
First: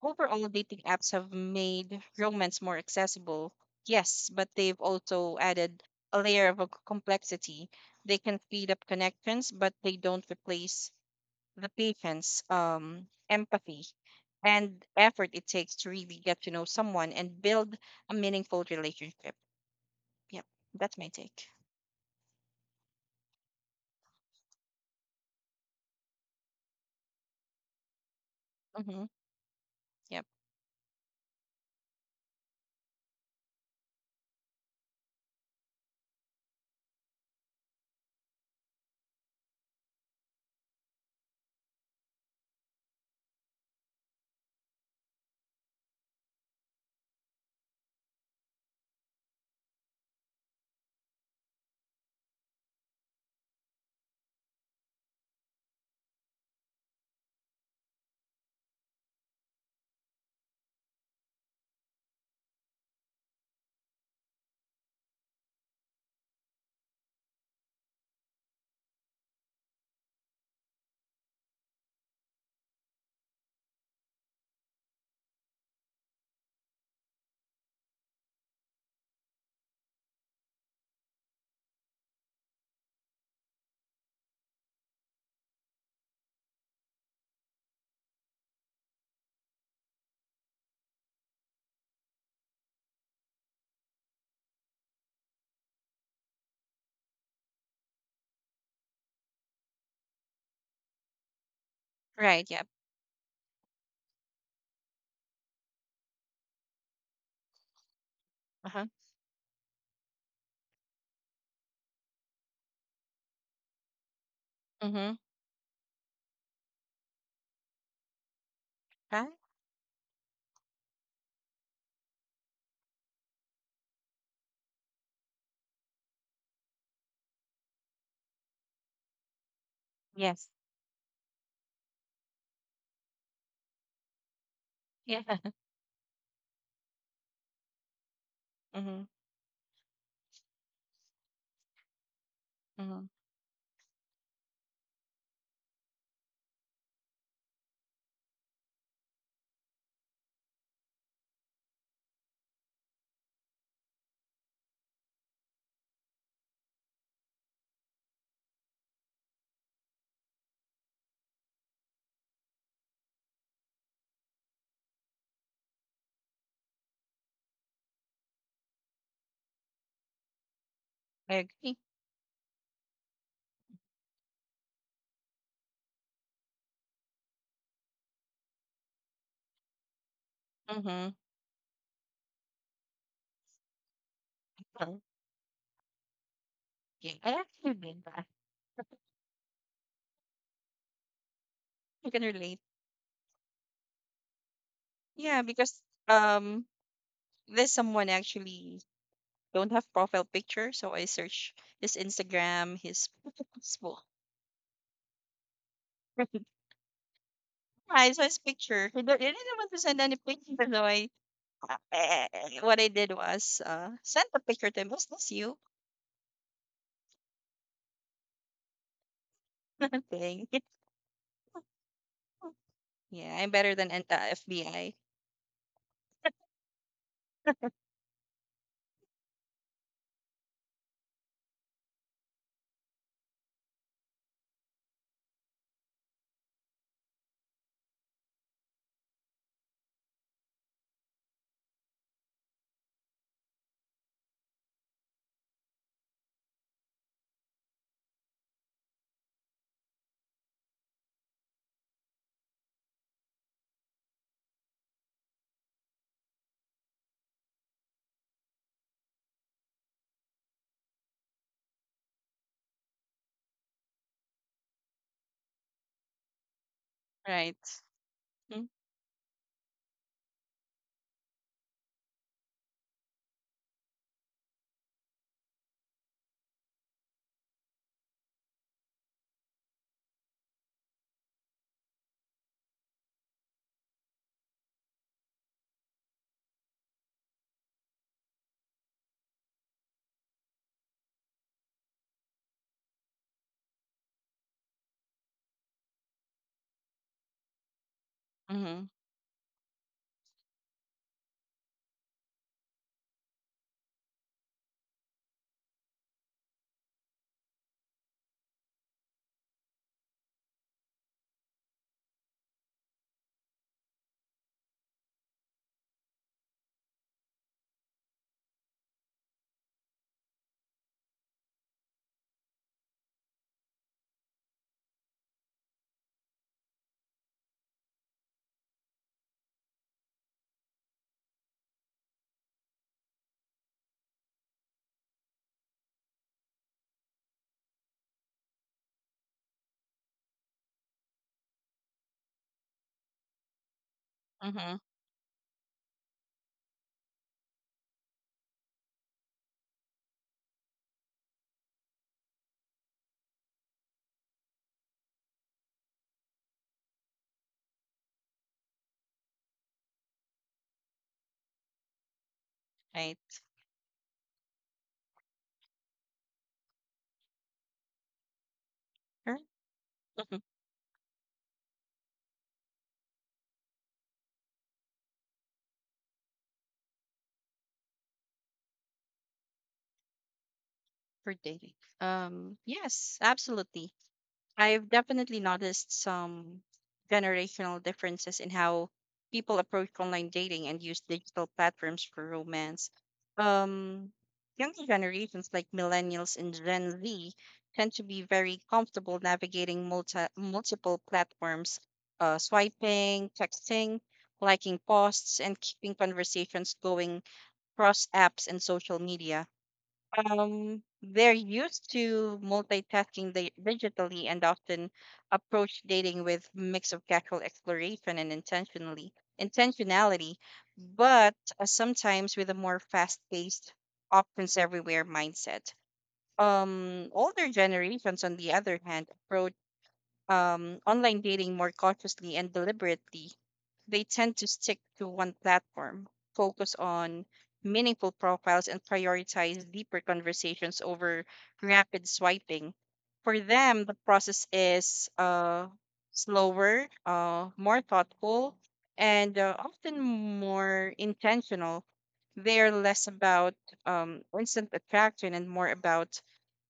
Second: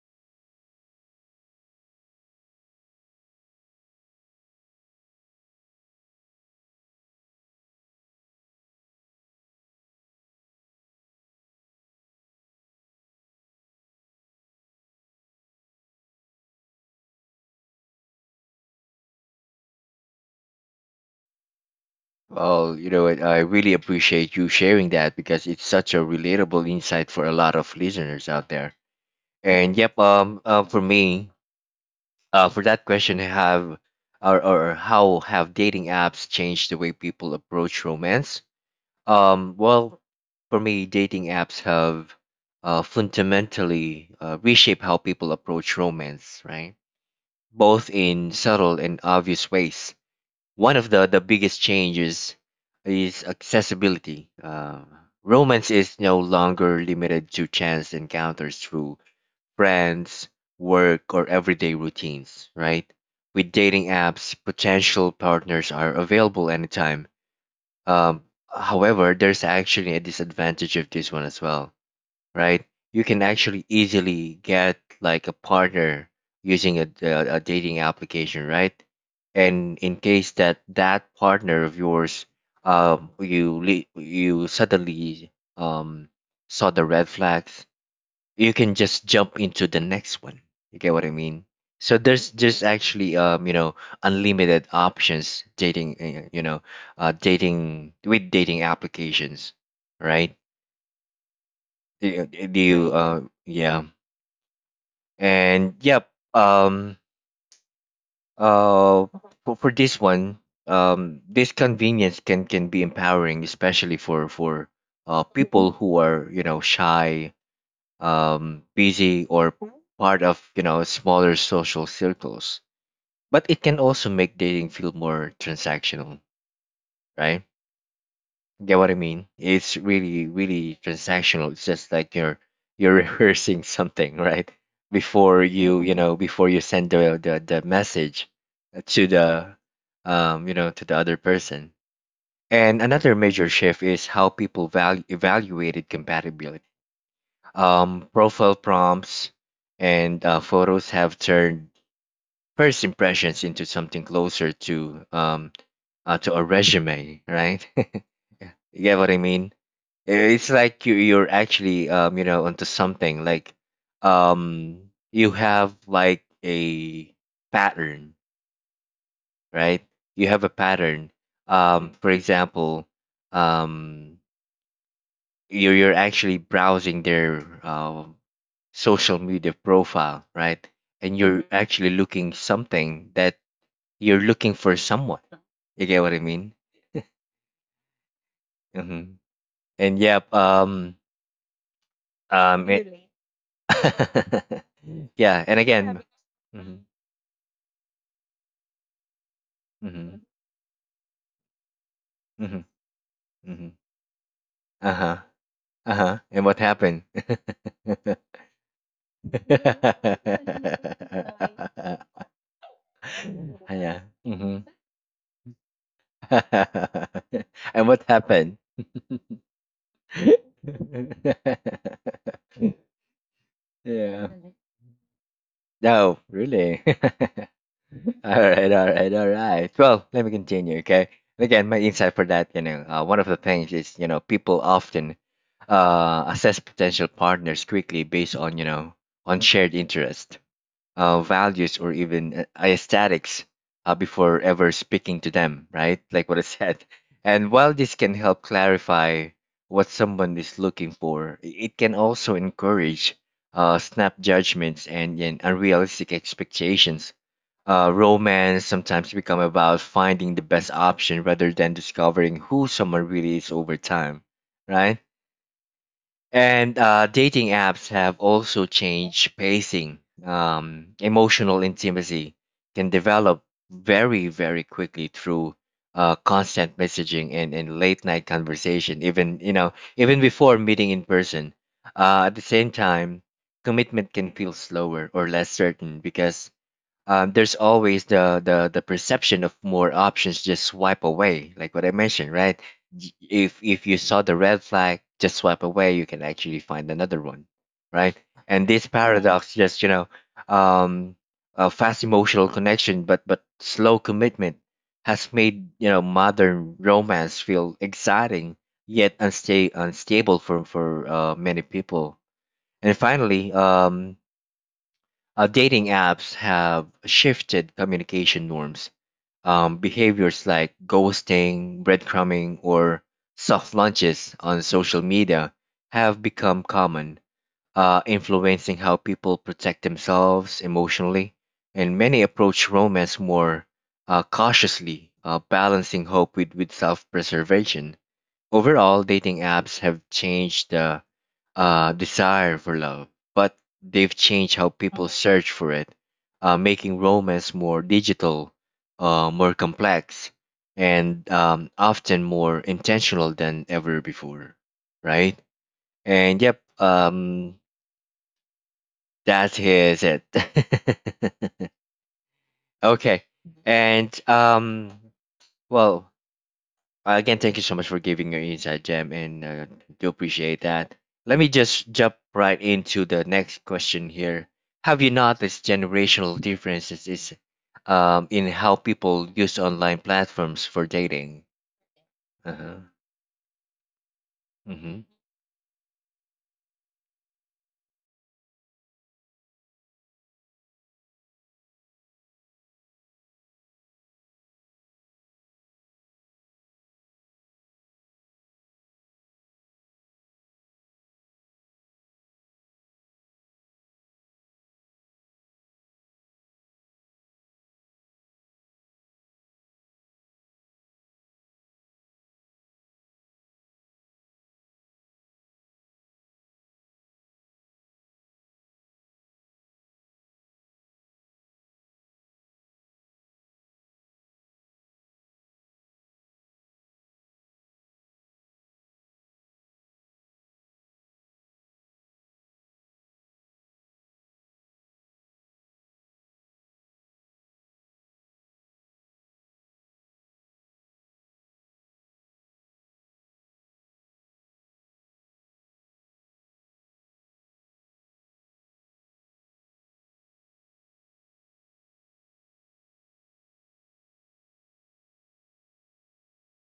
Overall, dating apps have made romance more accessible, yes, but they've also added a layer of a c- complexity. They can speed up connections, but they don't replace the patience, um, empathy, and effort it takes to really get to know someone and build a meaningful relationship. Yep, that's my take. Well, you know what, I really appreciate you sharing that, because it's such a relatable insight for a lot of listeners out there. Mm-hmm. And yep, Yep. um, uh, for me, uh, for that question, have or, or how have dating apps changed the way people approach romance? Um, well, for me, dating apps have, uh, fundamentally, uh, reshaped how people approach romance, right? Both in subtle and obvious ways. One of the, the biggest changes is accessibility. Uh, romance is no longer limited to chance encounters through friends, work, or everyday routines, right? With dating apps, potential partners are available anytime. Um, However, there's actually a disadvantage of this one as well, right? You can actually easily get like a partner using a, a, a dating application, right? And in case that that partner of yours, um, you le- you suddenly, um saw the red flags, you can just jump into the next one. You get what I mean? So, there's there's actually, um you know unlimited options, dating uh, you know uh dating with dating applications, right? Do Right. You do Yep. you, uh yeah, and yep, um Uh huh. uh for, for this one, um this convenience can can be empowering, especially for, for Mm-hmm. uh people who are, you know shy, um busy, Huh? or part of, you know smaller social circles, but it can also make dating feel more transactional, right? Get what I mean? It's really, Yes. really transactional. It's just like you're you're [laughs] rehearsing something, right? Yeah. Before [laughs] you, you know, before you send the the, the message Mm-hmm. to the um, you know, to the other person. And Mm-hmm. another major shift is how people value evaluated compatibility. Um, profile prompts and, uh, photos have turned first impressions into something closer to um uh, to a resume, right? [laughs] You get what I mean? It's like you you're actually, um you know onto something like, um you have like a pattern, right? You have a pattern. I agree. Um, for example, um you're you're actually browsing their, um social media profile, right? Mm-hmm. And you're, mhm, actually looking something that you're looking for Well, someone. You get what I mean? yeah, I actually did that. Hmm. And yep, um You can relate. um it, [laughs] Yeah, yeah, and because again. um Mhm. there's someone actually don't have Mm-hmm. profile picture, so I search his Mm-hmm. Instagram, his Mm-hmm. Facebook. Uh-huh. Uh-huh. And [laughs] what happened? [laughs] I saw his picture. He don't- he didn't want to send any picture, so I [laughs] uh, what I did was uh Yeah. send a Mm-hmm. picture to him. Is this you? [laughs] And what happened? [laughs] Thing. [laughs] [laughs] Yeah, I'm better than an- Yeah. uh, F B I. No, really. [laughs] All right, all right, all right. Well, let me continue, okay? Again, my insight for that, you know, uh, one of the things is, you know, people often, uh, assess potential partners quickly based on, you know, on shared interest, uh, values, or even, uh, aesthetics, uh, before ever speaking to them, right? Like what I said. And while this can help clarify what someone is looking for, i- it can also encourage, uh, snap judgments, and, and unrealistic expectations. Uh, romance sometimes become about finding the best option rather than discovering who someone really is over time, right? And, uh, dating Right. apps have Mm-hmm. also changed pacing. Um, emotional intimacy can develop very, very quickly through, uh, constant messaging, and, and late night conversation, even you know, even before meeting in person. Uh, at the same time, commitment can feel slower or less certain, because, um, there's always the, the the perception of more options just swipe away, like what I mentioned, right? Y- if if you saw the red flag, just swipe away, you can actually find another one, right? And this, Mm-hmm. mm-hmm, paradox just, you know um a fast emotional connection, but but slow commitment, has made, you know modern romance feel exciting yet unsta- unstable for for uh, many people. And finally, um uh, dating apps have shifted communication norms. Um, behaviors like ghosting, breadcrumbing, or soft launches on social media have become common, uh, influencing how people protect themselves emotionally. And many approach romance more uh, cautiously, uh, balancing hope with, with self preservation. Overall, dating apps have changed the uh, desire for love, but they've changed how Mm-hmm. people search for it, uh, making romance more digital, uh, more complex, and um, often more intentional than ever before, right? And yep, um, that is it. [laughs] Okay, Right. and um, well, Uh, again, thank you so much for giving your insight, Jem, and Sure. uh, do [laughs] Mhm. appreciate that. Let me just jump right into the next question here. Have you noticed generational differences is, um, in how people use online platforms for For dating? dating. Uh Um. huh. Yes. Absolutely. I've Mm-hmm. definitely noticed some generational differences in how people approach online dating and use digital platforms for romance. Um, Younger generations like millennials and Gen Z tend to be very comfortable navigating multi- multiple platforms, uh, swiping, texting, liking posts, and keeping conversations going across apps and social media. Um, they're used to multitasking di- digitally and often approach dating with mix of casual exploration and intentionally intentionality, but uh, sometimes with a more fast-paced, options everywhere mindset. Um, older generations, on the other hand, approach um, online dating more cautiously and deliberately. They tend to stick to one platform, focus on meaningful profiles, and prioritize deeper conversations over rapid swiping. For them, the process is uh, slower, uh, more thoughtful, and uh, often more intentional. They're less about um, instant attraction and more about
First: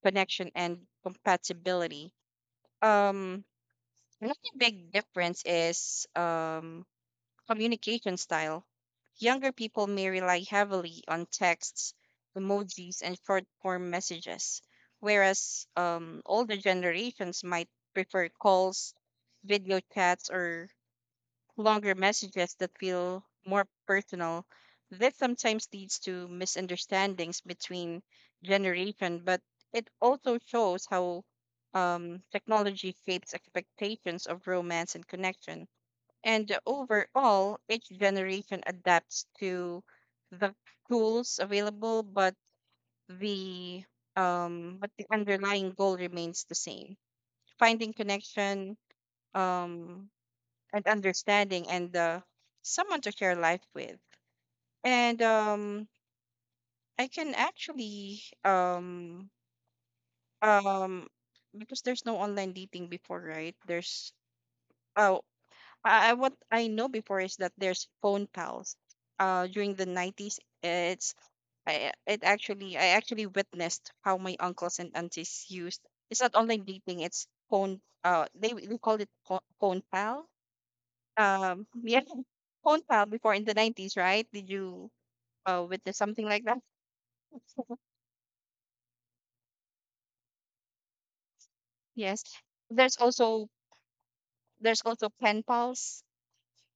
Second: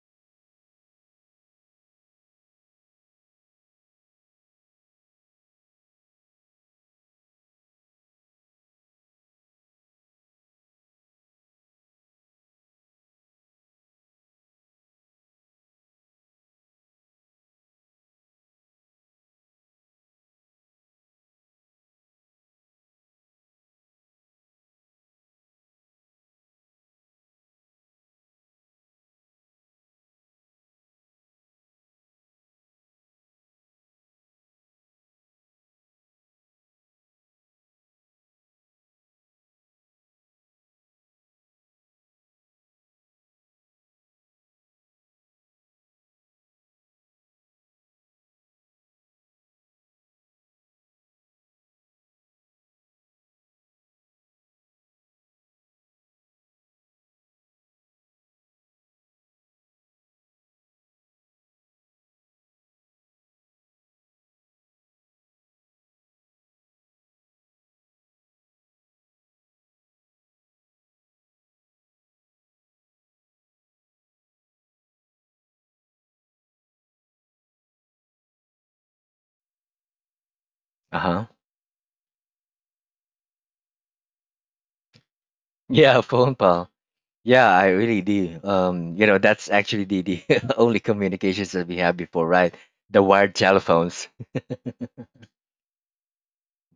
connection and compatibility. Um, Another big difference is um, communication style. Younger people may rely heavily on texts, emojis, and short form messages, whereas um, older generations might prefer calls, video chats, or longer messages that feel more personal. This sometimes leads to misunderstandings between generation, but it also shows how um, technology shapes expectations of romance and connection. And overall, each generation adapts to the tools available, but the um, but the underlying goal remains the same: finding connection, um, and understanding, and uh, someone to share life with. And um, I can actually um, um, because there's no online dating before, right? There's oh I, I- What I know before is that there's phone pals. Uh, during the nineties, it's I it actually I actually witnessed how my uncles and aunties used. It's not online dating. It's phone. Uh, they we called it pho- phone pal. Uh huh. Um, yeah, [laughs] phone pal before in the nineties, right? Did you uh witness Yeah, [laughs] something phone like that? pal. Yeah, I [laughs] really do. Um, you know, that's actually the, the [laughs] only communications that we had Yes. before, right? There's The wired also telephones, there's also pen pals.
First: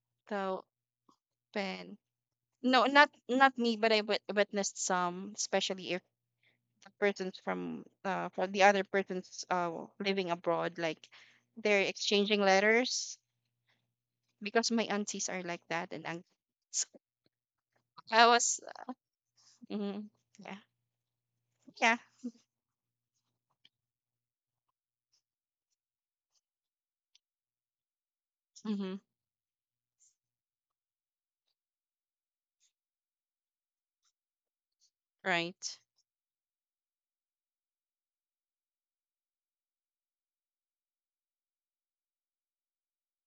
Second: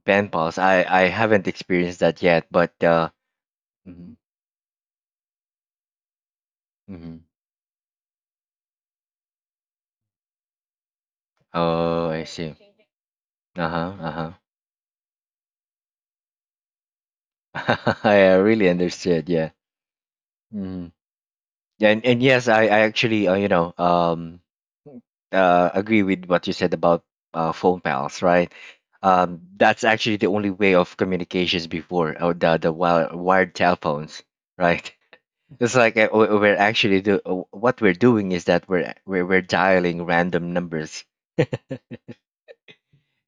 pen pals. So I I haven't pen. experienced that yet, but No, uh, not not me, but I Mhm. wit- witnessed some, especially if Mhm. persons from uh, from the other persons uh, living abroad like they're Oh, I exchanging see. letters Uh-huh, uh-huh. because my aunties are like that and un- so [laughs] I I was really understood, yeah. mm, yeah. Hmm. Yeah. And and yes, I, I actually uh, you know um uh agree with what you said about uh phone pals, right? Hmm. Um that's actually the only way of communications before, or the the wired, wired telephones, right? [laughs] It's Right. like uh, we- we're actually do uh, what we're doing is that we're we're, we're dialing random numbers.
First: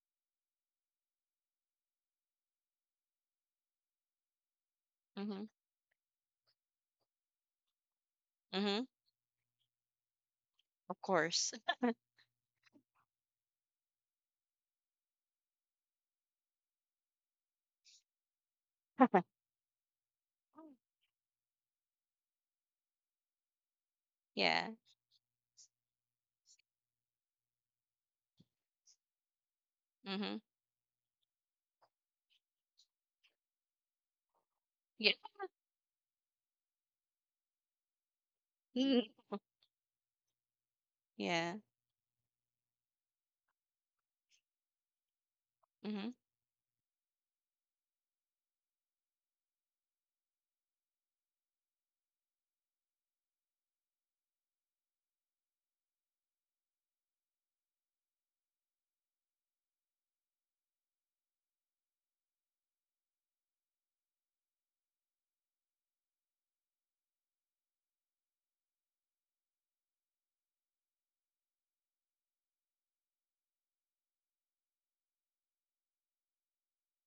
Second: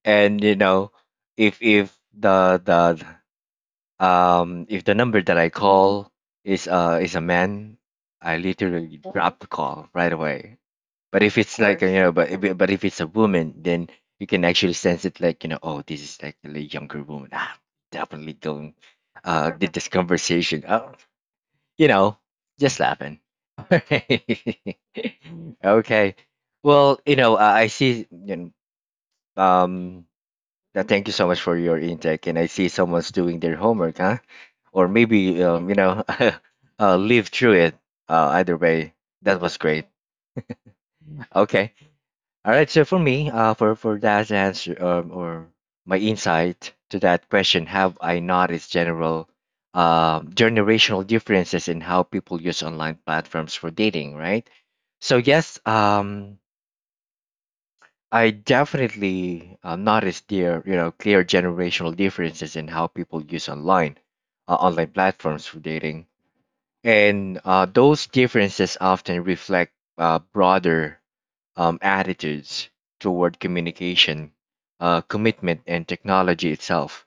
And you know, if if the the Um, if the number that Hmm. I call is uh is a man, I Hmm. literally drop the call right away. Of But if course. it's like uh, you know, but if- but if it's a woman, then you can actually sense it like you know, oh, this is like a younger woman. Ah, definitely going. [laughs] Uh, did this conversation? Oh, you know, just laughing. [laughs] Yeah. Okay. Well, you know, I I see. You know, um, Hmm. Now, thank you so much for your intake. And I see someone's doing their homework, huh? Or Yeah. maybe, um, you know, [laughs] uh, live through it. Uh, either way, Mm, that was great. yeah. Okay. All right. So for me, uh, for for that answer, um, or my Hmm. insight to that question, have I noticed general, uh, generational differences in how people use online platforms for dating? Right. So yes, um, I definitely uh, noticed there, you know, clear generational differences in how people use online, uh, online platforms for dating, and uh, those differences often reflect uh, broader um, attitudes toward communication, uh, commitment, and technology itself.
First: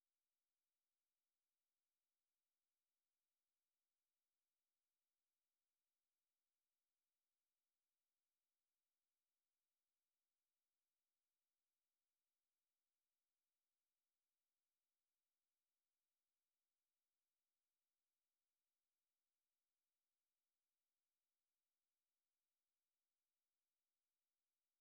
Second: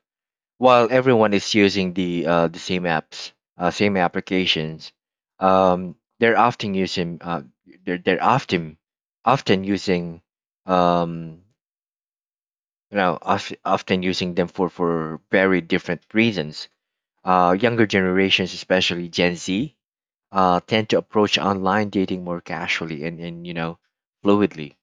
While everyone is using the uh, the same apps, uh, same applications, um, they're often using uh, they're they're often often using um you know, of- often using them for, for very different reasons. Uh, younger generations, especially Gen Z, uh, tend to approach online dating more casually and, and you know, fluidly.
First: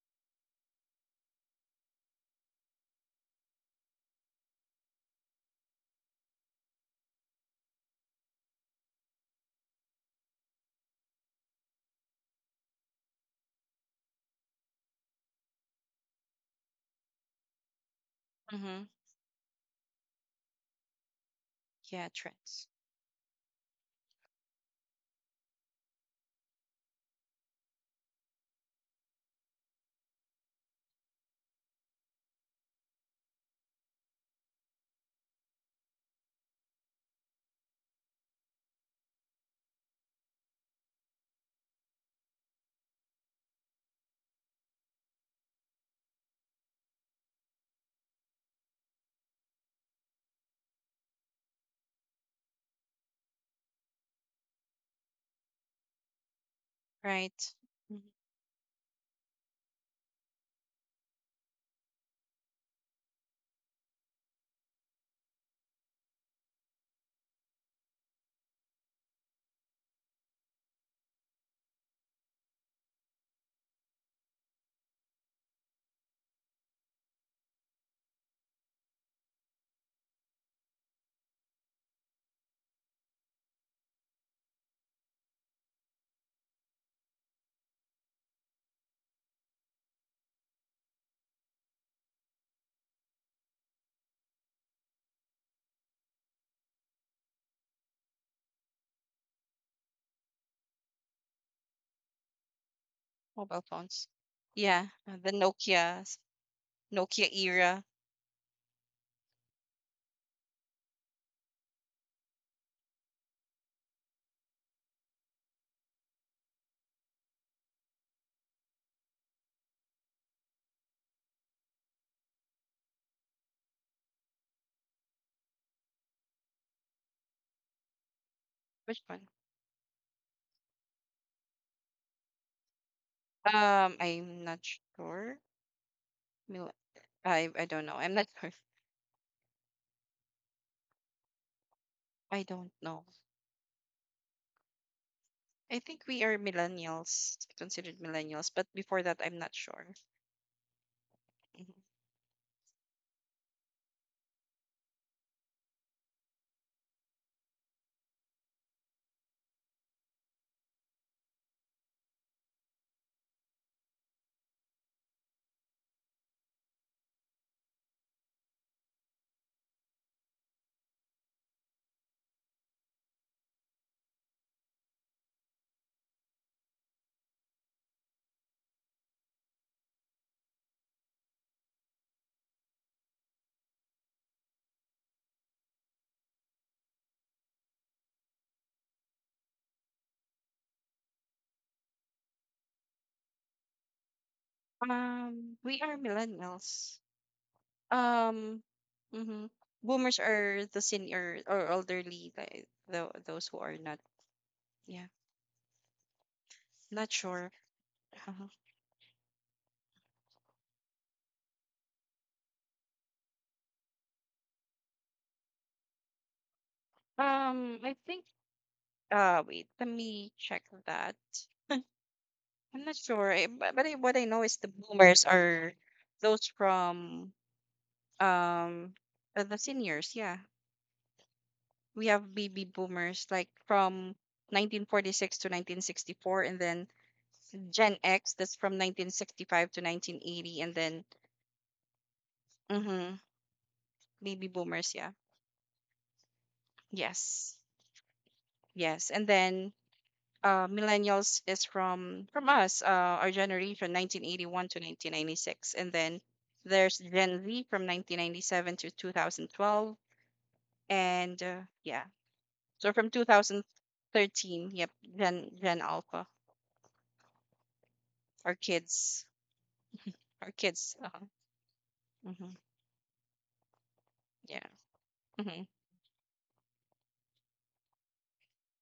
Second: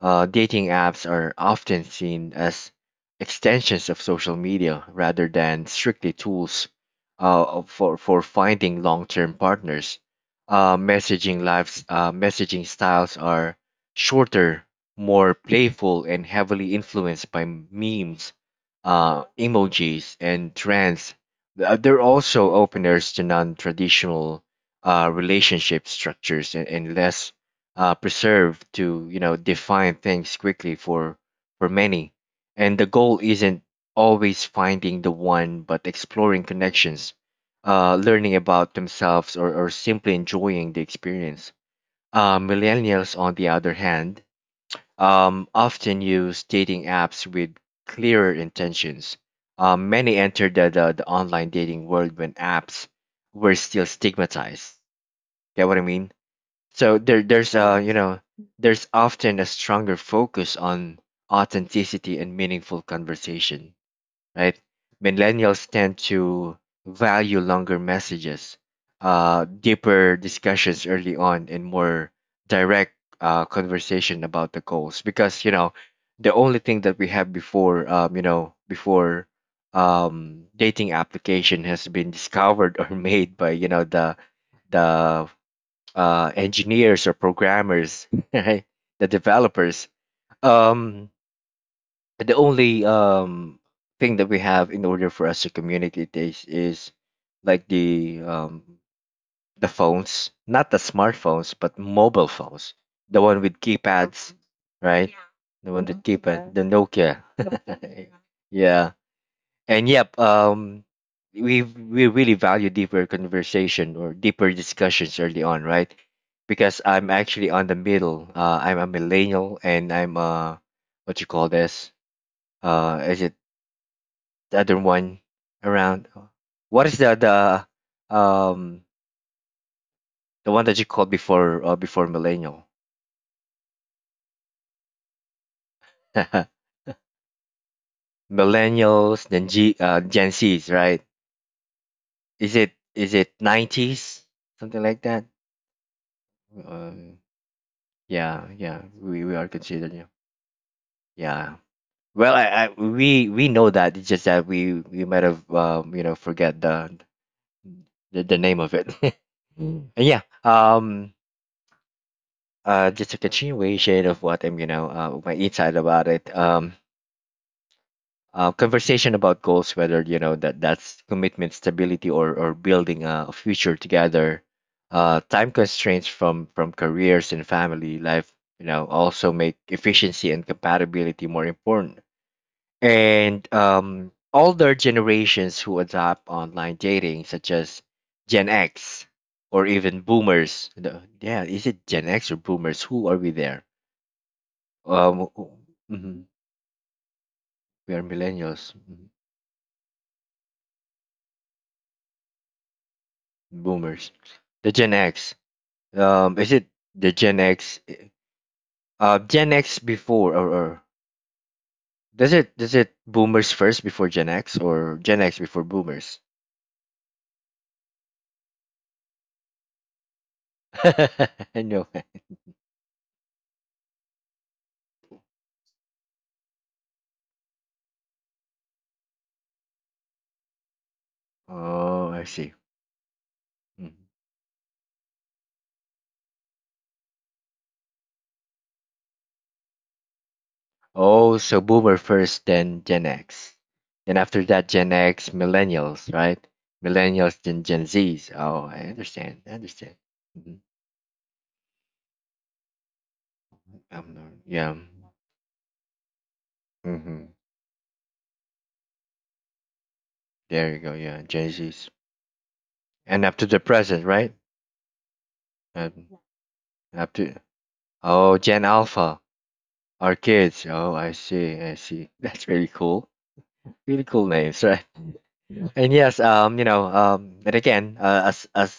uh, Dating apps are often seen as extensions of social media rather than strictly tools uh, for, for finding long term partners. Uh, messaging lives, uh, messaging styles are shorter, more playful, and heavily influenced by memes, Hmm. uh, emojis, and trends. Th- They're Yeah, also trends. openers to non traditional uh, relationship structures, and, and less uh, preserve to you know define things quickly for for many. And the goal isn't always finding the one, but exploring connections, uh, learning about themselves, or, or simply enjoying the experience. Uh, millennials, on the other hand, um, often use dating apps with clearer intentions. Uh, many entered the, the, the online dating world when apps were still stigmatized, get what I mean? So there, Right. There's a you hmm. know, there's often a stronger focus on authenticity and meaningful conversation, right? Millennials tend to value longer messages, uh, deeper discussions early on, and more direct uh, conversation about the goals, because you know the only thing that we have before, um, you know before um, dating application has been discovered or [laughs] made by you know the the uh, engineers or programmers, [laughs] right? The developers. Um, the only um, thing that we have in order for us to communicate is, is like the um, the phones, not the smartphones, but mobile phones, the one with Mobile phones. keypads, Yeah, right? uh, the The one with Nokia. keypad, the Nokia. Nokia era. [laughs] Yeah. And yep, um, we we really value deeper conversation or deeper discussions early on, right? Because I'm actually on the middle. Uh, I'm a millennial, and I'm uh, what you call this? Uh, is it the other one around? What is the the um Which one? the one that you called before, uh, before millennial? um I'm not sure. [laughs] I I don't know. I'm not [laughs] sure. Millennials, then G uh, Gen Zs, right? I Is it don't know. is it nineties, something like that? I think we are Uh, millennials, considered Yeah, millennials, but yeah, before that, we, we I'm are not sure. considered. Yeah, yeah. Mhm. Well, I, I we we know that. It's just that we we might have um you know forget the the, the name of it. [laughs] And yeah. Um. Uh. Just a continuation of what I'm you know uh, my insight about it. Um. Uh, conversation about goals, whether you know that that's commitment, stability, or or building a future together. Uh, time constraints from from careers and family life, you know, also make efficiency and compatibility more important. And um, older generations who adopt online dating, such as Gen X or even Boomers. The- yeah, is it Gen X or Boomers? Who are we there? Um, Um, we are mhm, millennials. we are Um, Millennials, mhm. mhm. Boomers are the senior or elderly, like the those who are not. Boomers. The Gen Yeah, X. Um, is it not the Gen sure. X? Uh, Uh-huh. uh, Gen X before, or, or does it does it Boomers first before Gen X, or Gen X before Boomers? Um, I think. Uh, wait. Let me check that. [laughs] No. I'm not sure. I, but but I, what I know is the boomers are those from um uh, the seniors. Yeah, we Oh, I have see. baby boomers like Hmm. from nineteen forty-six to nineteen sixty-four, and then gen x that's from nineteen sixty-five to nineteen eighty, and then Oh, so Boomer first, then Gen hmm X. Then baby after that, Gen boomers yeah. X, Millennials, right? Millennials, Yes. then Gen Zs. Oh, I Yes, and understand. I then understand. Mhm. uh, millennials is from from us, uh, our generation I'm not, nineteen eighty-one yeah. to nineteen ninety-six, and then there's Mm-hmm. gen z from nineteen ninety-seven to two thousand twelve, There you go. Yeah, and Gen uh, Zs. yeah, so from And up to the present, right? two thousand thirteen, yep, gen gen Um, alpha, Up to, oh, our Gen Alpha, kids. our Our kids. kids. Oh, I Uh-huh. see. I see. [laughs] That's Hmm. really cool. Really cool names, Yeah. right? Hmm. And yes, um, you know, um, but again, uh, as as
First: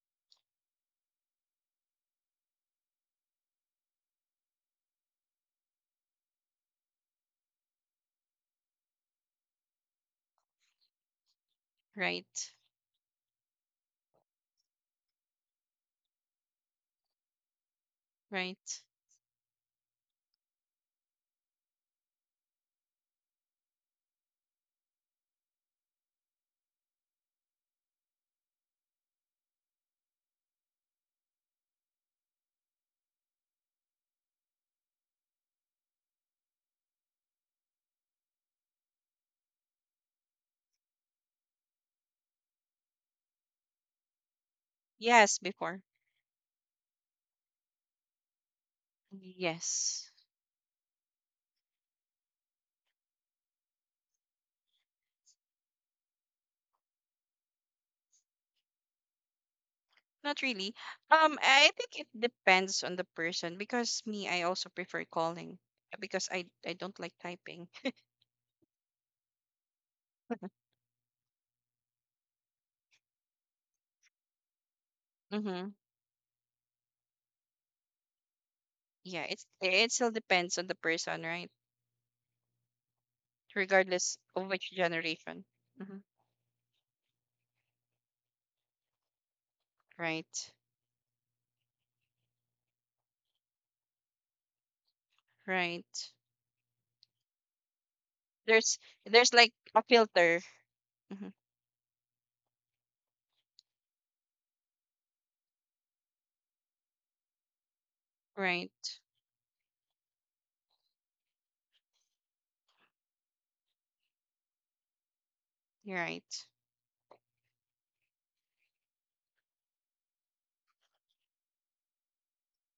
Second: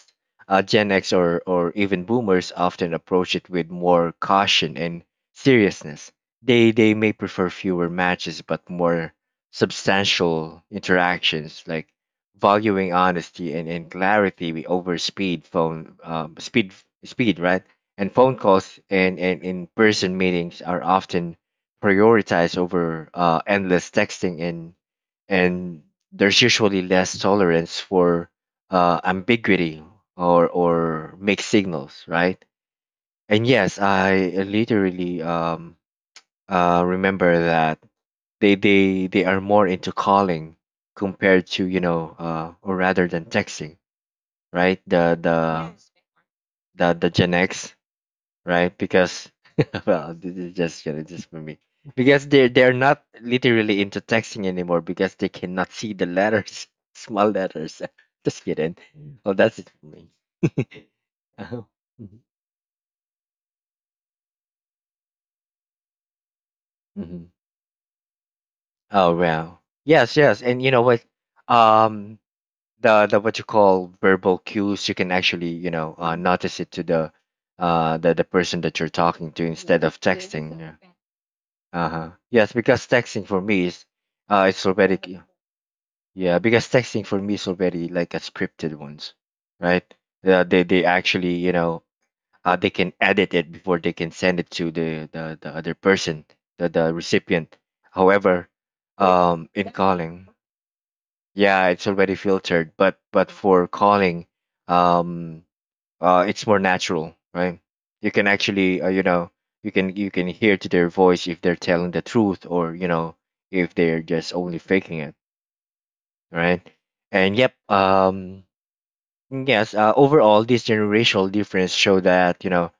uh, Gen X or or even Boomers often approach it with more caution and seriousness. They they may prefer fewer matches but more substantial interactions, like Right. valuing honesty and, and clarity we over speed phone um, speed speed, right. And phone calls Right. and and in person meetings are often prioritized over uh, endless texting and and there's usually less tolerance for uh, ambiguity or or mixed signals, right? And yes, I literally um, uh, remember that they they they are more into calling compared to, you know uh, or rather than texting, right? The Yes, the before. the the Gen X, right? Because [laughs] Yes. well, this is just, you know, just for me. Because they they're not literally into texting anymore because they cannot see the letters, [laughs] small letters. [laughs] Just kidding. Well, that's it for me. Not really. [laughs] Um, Oh, I think it mhm. depends on the person because me, I also prefer calling because I I don't like Mhm. typing. Oh, wow. Yes, yes. And you know what? Um, the the What you call verbal cues, you can actually, you Mm-hmm. know, uh, notice it to the uh the the person that you're Yeah, talking to it's instead it of still depends texting, on yeah. the person, right? Uh-huh. Yes, because texting for me is Regardless uh of it's which already generation. Mm-hmm. yeah, because texting for me is already like a scripted ones, right? Uh, Right. they they actually, you know, uh they can edit it before they can send it to the the, the other Right. person, the the recipient. However, There's there's um like in a calling, filter. Mm-hmm. yeah, it's already filtered, but but for calling, um uh, it's more natural, right? You can Right. actually, uh, you know, you can you can hear to their voice if they're telling the truth, or you know if they're just only faking it, You're right. right? And yep, um, yes, uh, overall, this generational difference show that, you know,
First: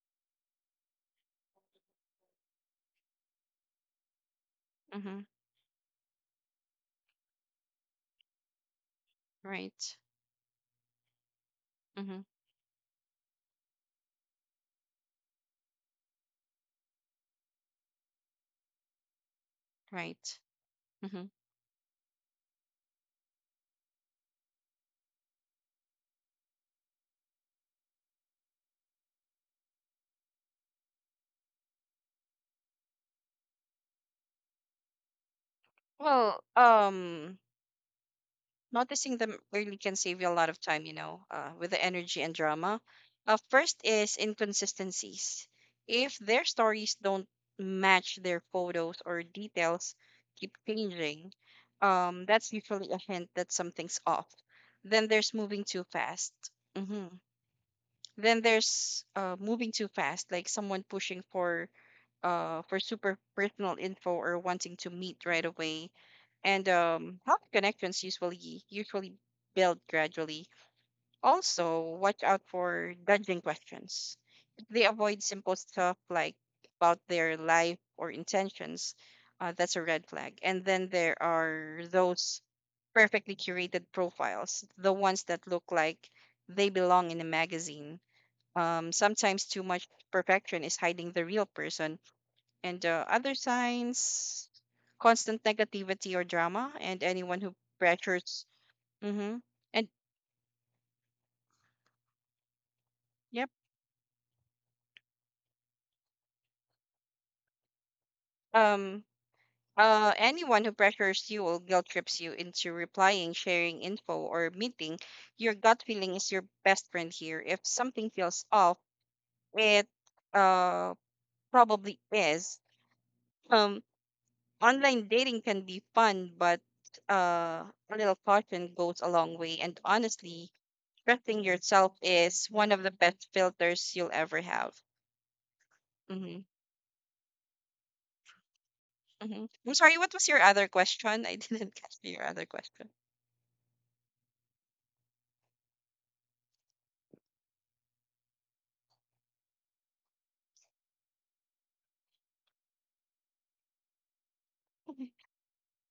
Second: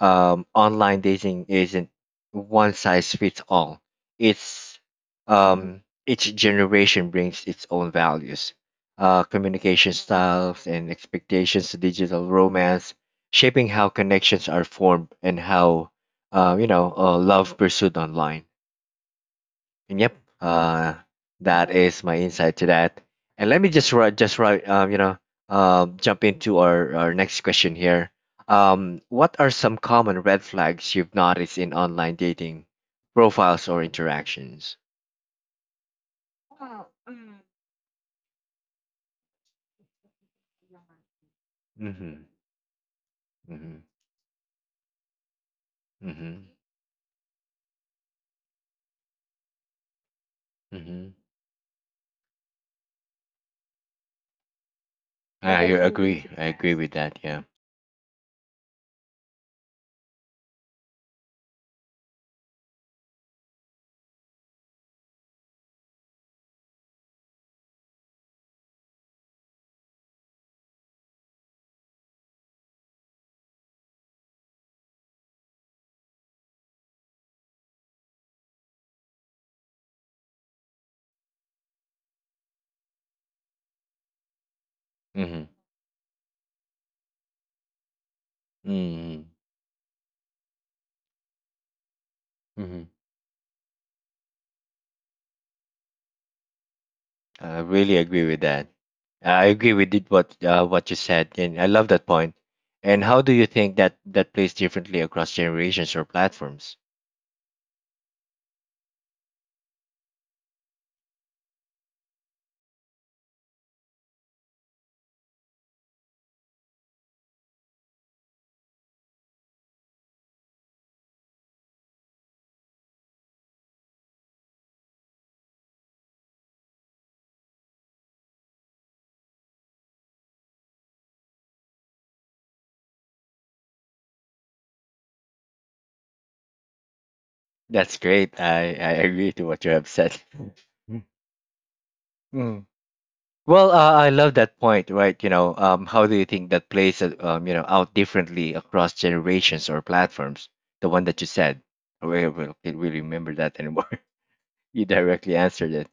um, online dating isn't one size fits all. It's Mm-hmm. um, each generation brings its own values, uh, communication Right. styles, and expectations to Mm-hmm. digital romance, shaping how connections are formed, and how, uh, you know, uh, love pursued online. And yep. Right. Uh, Mm-hmm. That is my insight to that. And let me just write, just write, um, you know, um, jump into our, our next question here. Um, what are some common red flags you've noticed in online dating profiles or interactions? Well, um, noticing them early can save you a lot of time, you know, uh, with the energy Mm-hmm. and drama. Uh, Mm-hmm. First is inconsistencies. If their Mm-hmm. stories don't match their photos or details keep Mm-hmm. changing, um, that's usually a hint that something's off. Then there's I moving too agree. fast. I agree with Hmm. that. Yeah. Then there's uh, moving too fast, like someone pushing for uh, for super personal info or wanting to meet right away. And um, healthy connections usually usually build gradually. Also, watch out for judging questions. If they avoid simple stuff like about their life or intentions, uh, that's a red flag. And then there are those perfectly curated profiles, the ones Mm-hmm. that look like they belong in a magazine. Um, Mm-hmm. Sometimes too much perfection is hiding the real person, and uh, other signs constant negativity or drama, and anyone I who really agree with pressures. that. Mm-hmm. I agree and with it, what uh, what you said, and I love that point. And how do you yep think that that plays differently across generations or platforms? um uh Anyone who pressures you or guilt trips you into replying, sharing info, or meeting. Your gut feeling is your best friend here. If something feels off, it uh probably is. um Online dating can be fun, but uh a little caution goes a long way, and honestly, trusting yourself is one of the best filters you'll ever have. Hmm. That's great. I, I [laughs] agree to Hmm. what you I'm have sorry, what said. was your other Mm. question? [laughs] I didn't catch your other Mm. question. Well, uh, I love that point, right? You know, um, how do you think that plays, uh, um, you know, out differently across generations or platforms? The one that you said, I really, really can't really remember that anymore. [laughs] You directly answered it.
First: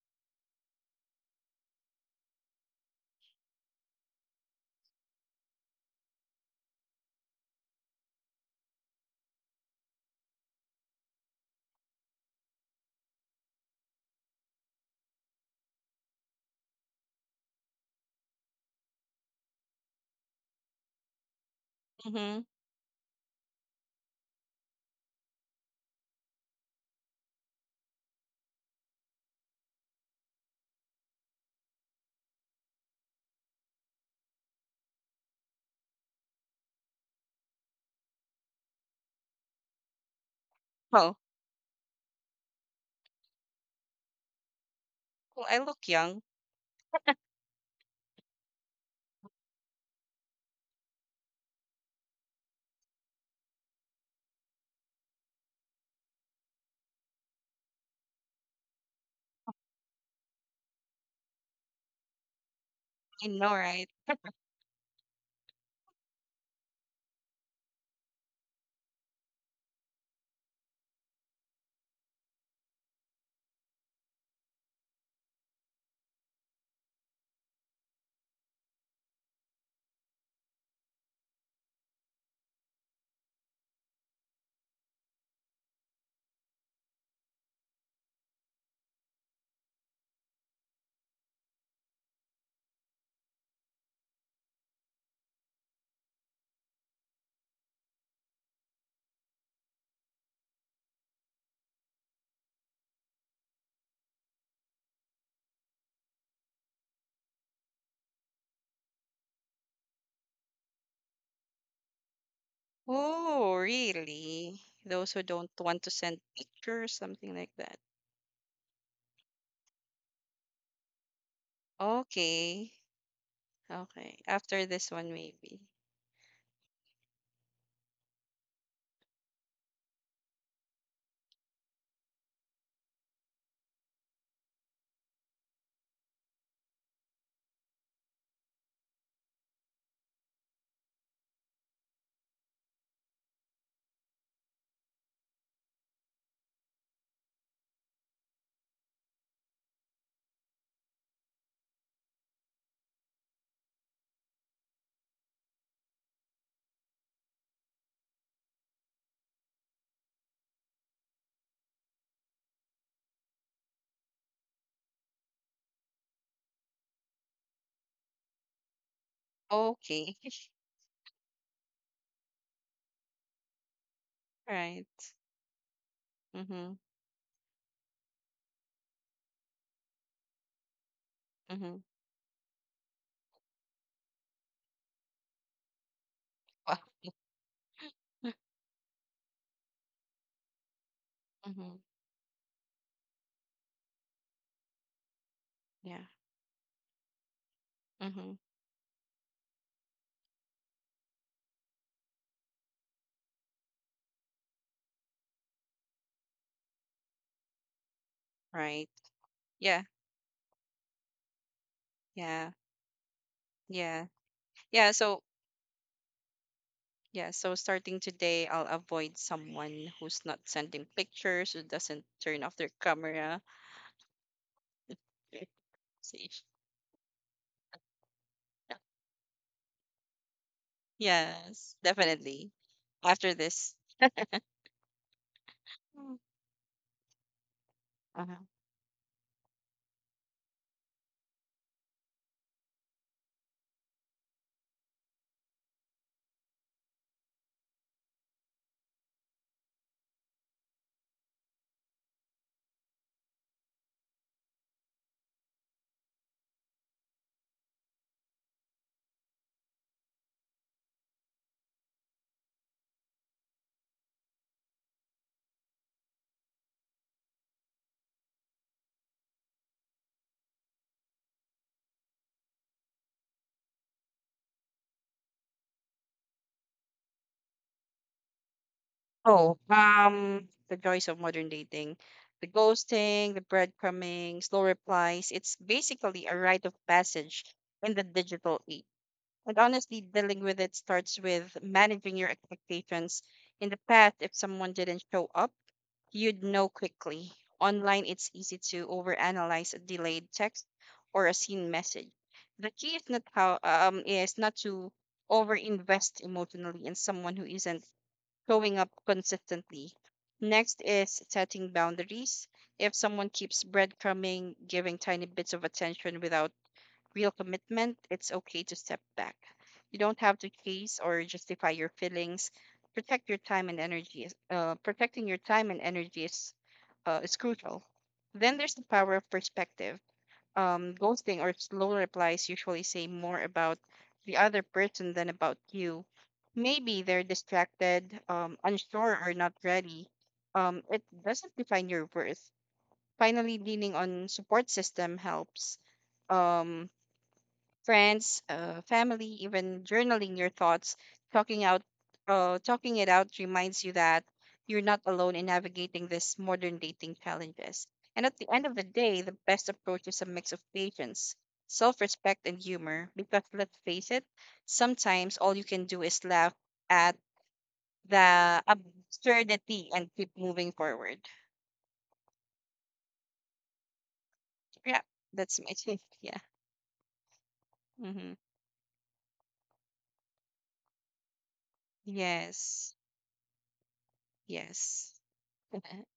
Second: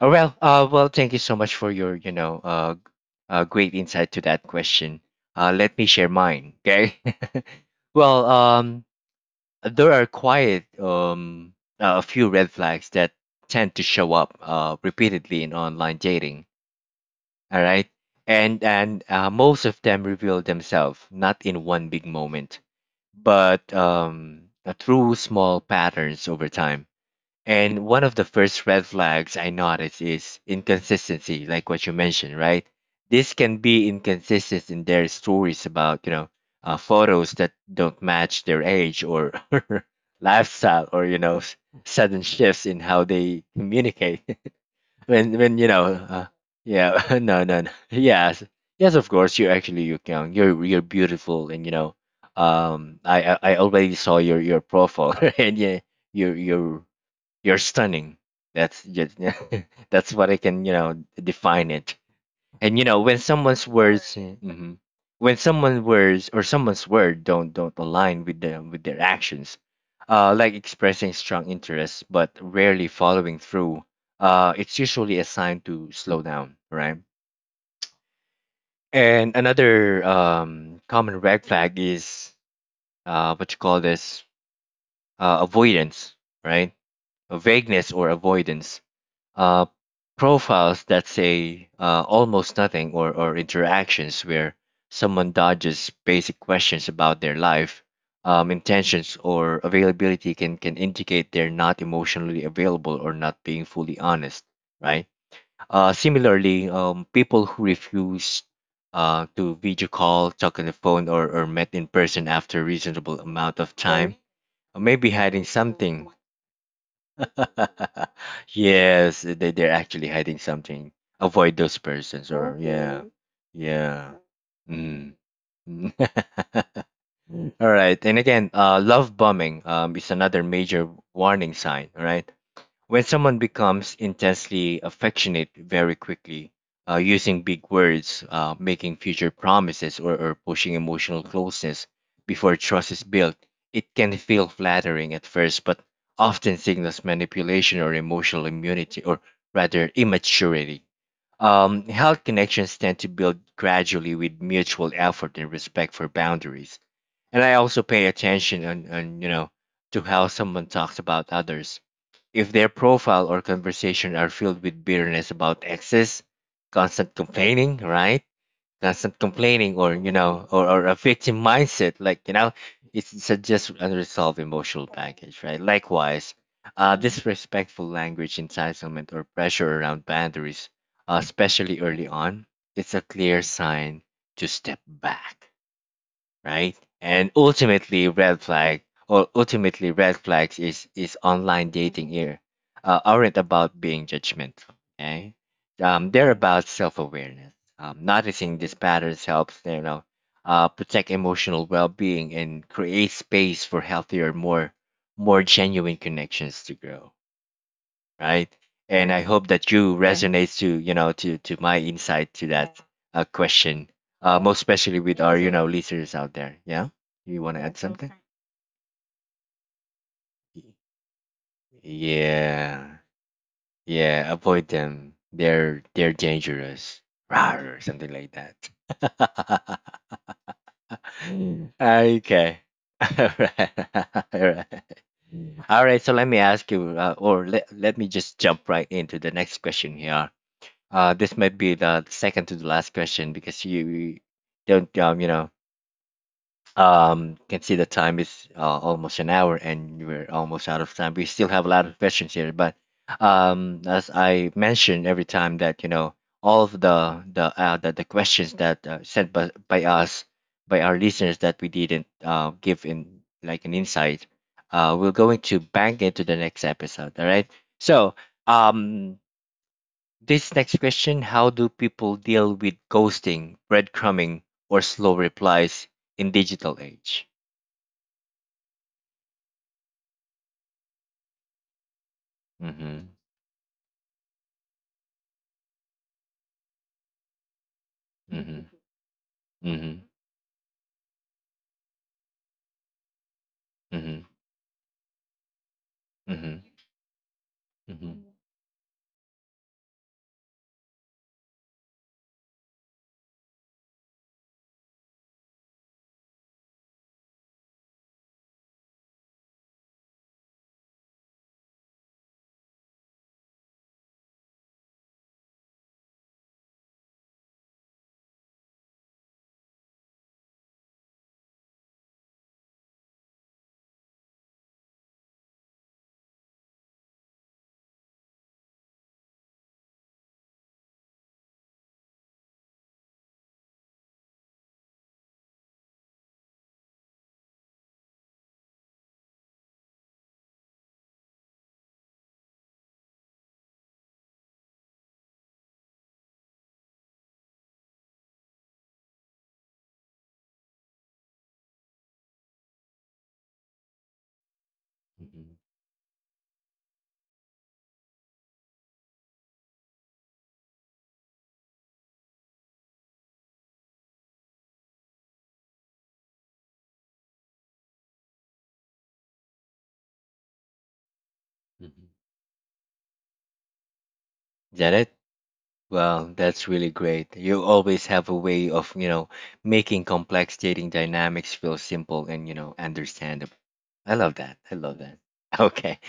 Oh, well, uh, well, thank you so much for your, you know, uh, g- uh, great insight to that question. Uh, let me share mine, okay? [laughs] Well, um, there are quite um, uh, a few red flags that tend to show up uh, repeatedly in online dating, all right? And and uh, most of them reveal themselves not in one big Mm-hmm. moment, but um, uh, through small patterns over time. And one of the first red flags I notice is inconsistency, like what you mentioned, right? This can be inconsistent in their stories about, you know, uh, photos that don't match their age or [laughs] lifestyle or, Oh, you know, s- sudden shifts in how they communicate. [laughs] when, well, I when, you look know, young. uh, yeah, [laughs] no, no, no. Yes. Yes, of course, you're actually you're young. You're, you're beautiful. And, you know, um, I, I I already saw your, your profile [laughs] and yeah, your your you're stunning. That's just [laughs] that's what I can you know define it. And you know when I know, someone's right? words, mhm. when someone's words or someone's word don't don't align with them with their actions, uh, like expressing strong interest but rarely following through, uh, it's usually a sign to slow down, right? And another um, common red flag is uh, what you call this uh, avoidance, right? A vagueness or avoidance uh, profiles that say uh, almost nothing, or or interactions where someone dodges basic questions about their life, um, intentions, or availability can, can indicate they're not emotionally available or not being fully honest, right? Uh, similarly, um, people who refuse uh, to video call, talk on the phone, or, or met in person after a reasonable Oh, amount of time really? uh, may Those be who hiding don't want to something. send pictures, something like that. [laughs] Yes, eh, they they're actually hiding something. Avoid those persons, or Okay. yeah, mm Okay. yeah. After this one, Mm. maybe. [laughs] All right, and again, uh, love bombing um, is another major warning sign. Right, when someone becomes intensely affectionate very quickly, uh, using big words, uh, making future promises, or, or pushing emotional closeness before trust is built, it can feel flattering at first, but often signals manipulation or emotional immunity, or rather immaturity. Um, health connections tend to build gradually with mutual effort and respect for boundaries. And I also pay attention on, on you know, to how someone talks about others. If their profile or conversation are filled with bitterness about exes, constant complaining, right? Constant complaining, or Okay. you [laughs] know, or, or a victim mindset, like you know, it's, it's a just unresolved Right. emotional baggage, right? Likewise, Mm-hmm. uh, disrespectful language, entitlement, or pressure around boundaries, uh, Mm-hmm. especially early on, it's a clear sign to step back, Wow. right? And ultimately, [laughs] red flag or ultimately red flags is is Mm-hmm. online dating here uh, aren't about being judgmental. Okay, Yeah. um, they're about self awareness. Um, Mm-hmm. Noticing these patterns helps you know uh, protect emotional well being and create space for healthier, more more genuine connections to grow, right? Right. And I hope that Yeah. you Yeah. resonate to you know to to my insight Yeah. to that uh, question, Yeah. uh, most Yeah. especially So with our you know listeners out there. Yeah, yeah, you so want to add starting something? today, I'll avoid someone who's not Y- sending pictures, who doesn't turn off their Yeah, camera. [laughs] yeah. Avoid them. Okay. They're they're See. dangerous. Rawr, or something like that. [laughs] Yes, Mm. definitely. Okay. [laughs] After All this, right. [laughs] All right. All right, mm. so let me ask you, uh, or let, let me just Uh-huh. jump right into the next question here. Uh, this might be the second to the last question because you you don't, um, you know, um, can see the time is uh, almost an hour and we're almost out of time. We still have a lot of questions here, but um, as I mentioned every time that you know all of the the uh, the, the questions that uh, sent by, by us by our listeners that we didn't uh, give in like an insight, uh, we're going to bank into the next episode. All right, so. Um, this next question: how do people deal with ghosting, breadcrumbing, or slow replies in digital age? Oh, um, the joys of modern dating, the Mm-hmm. ghosting, the breadcrumbing, slow replies. It's basically a rite of passage in the digital Mm-hmm. age. And honestly, Mm-hmm. dealing with it starts with managing your expectations. In the past, Mm-hmm. if someone didn't show up, you'd Mm-hmm. know quickly. Online, Mm-hmm. it's easy to overanalyze a delayed text or a seen message. The key is not how um is not to overinvest emotionally in someone who isn't showing up consistently. Next is setting boundaries. If someone keeps breadcrumbing, giving tiny bits of attention without real commitment, it's okay to step back. You don't have to chase or justify your feelings. Protect your time and energy. Is- Uh, protecting your time and energy is uh, is crucial. Then there's the power of perspective. Um, ghosting or slow replies usually say more about the other person than about you. Maybe they're distracted, um, unsure, or not ready. Um, it doesn't define your worth. Finally, leaning on support system helps. Um, Friends, uh, family, even journaling your thoughts, talking out, uh, talking it out reminds you that you're not alone in Mm-hmm, navigating these modern dating challenges. And at the end of the day, the best approach is a mix of patience, self-respect, and humor. Because let's face it, sometimes all you can do is laugh at the absurdity and keep moving forward. mm-hmm. Yeah, Janet, that's my take. [laughs] well, Yeah. that's really great. You always Hmm. have a way of, you know, making complex dating dynamics feel simple and, you know, Yes. understandable. I love that. I love Yes. that. [laughs] Okay. [laughs]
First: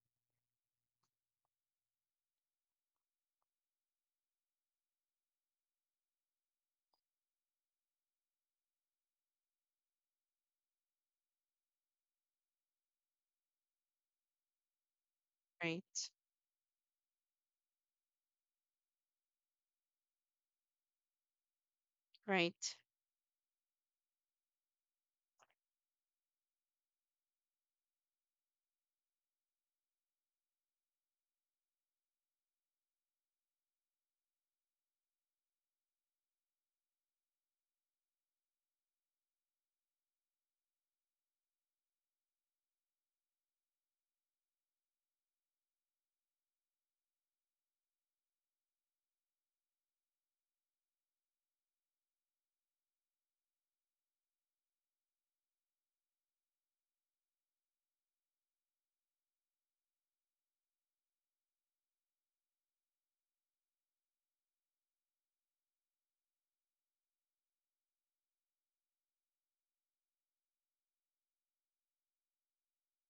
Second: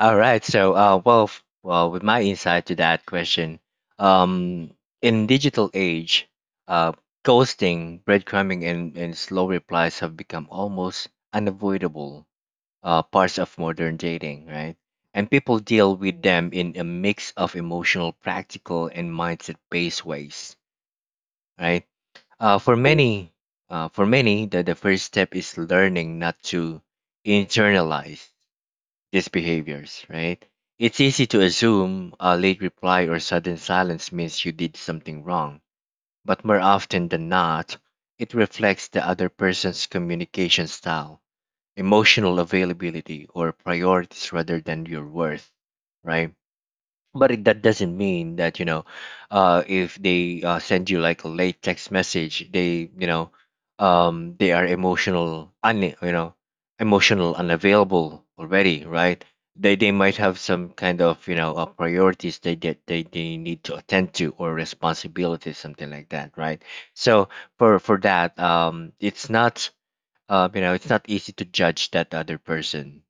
All right. So, uh, well, f- well, with my insight to that question, um, in digital age, uh, ghosting, breadcrumbing, and, and slow replies have become almost unavoidable uh, parts of modern dating, right? And people deal Right. with them in a mix of emotional, practical, and mindset-based ways, right? Uh, Right. for many, uh, for many, the, the first step is learning not to internalize these behaviors, right? It's easy to assume a late reply or sudden silence means you did something wrong, but more often than not, it reflects the other person's communication style, emotional availability, or priorities rather than your worth, right? But it, that doesn't mean that you know uh, if they uh, send you like a late text message, they you know um, they are emotional un, you know emotional unavailable already, right? they they might have some kind of you know uh, priorities they get, they, they need to attend to, or responsibilities something like that, right? So for for that, um it's not um, you know, it's not easy to judge that other person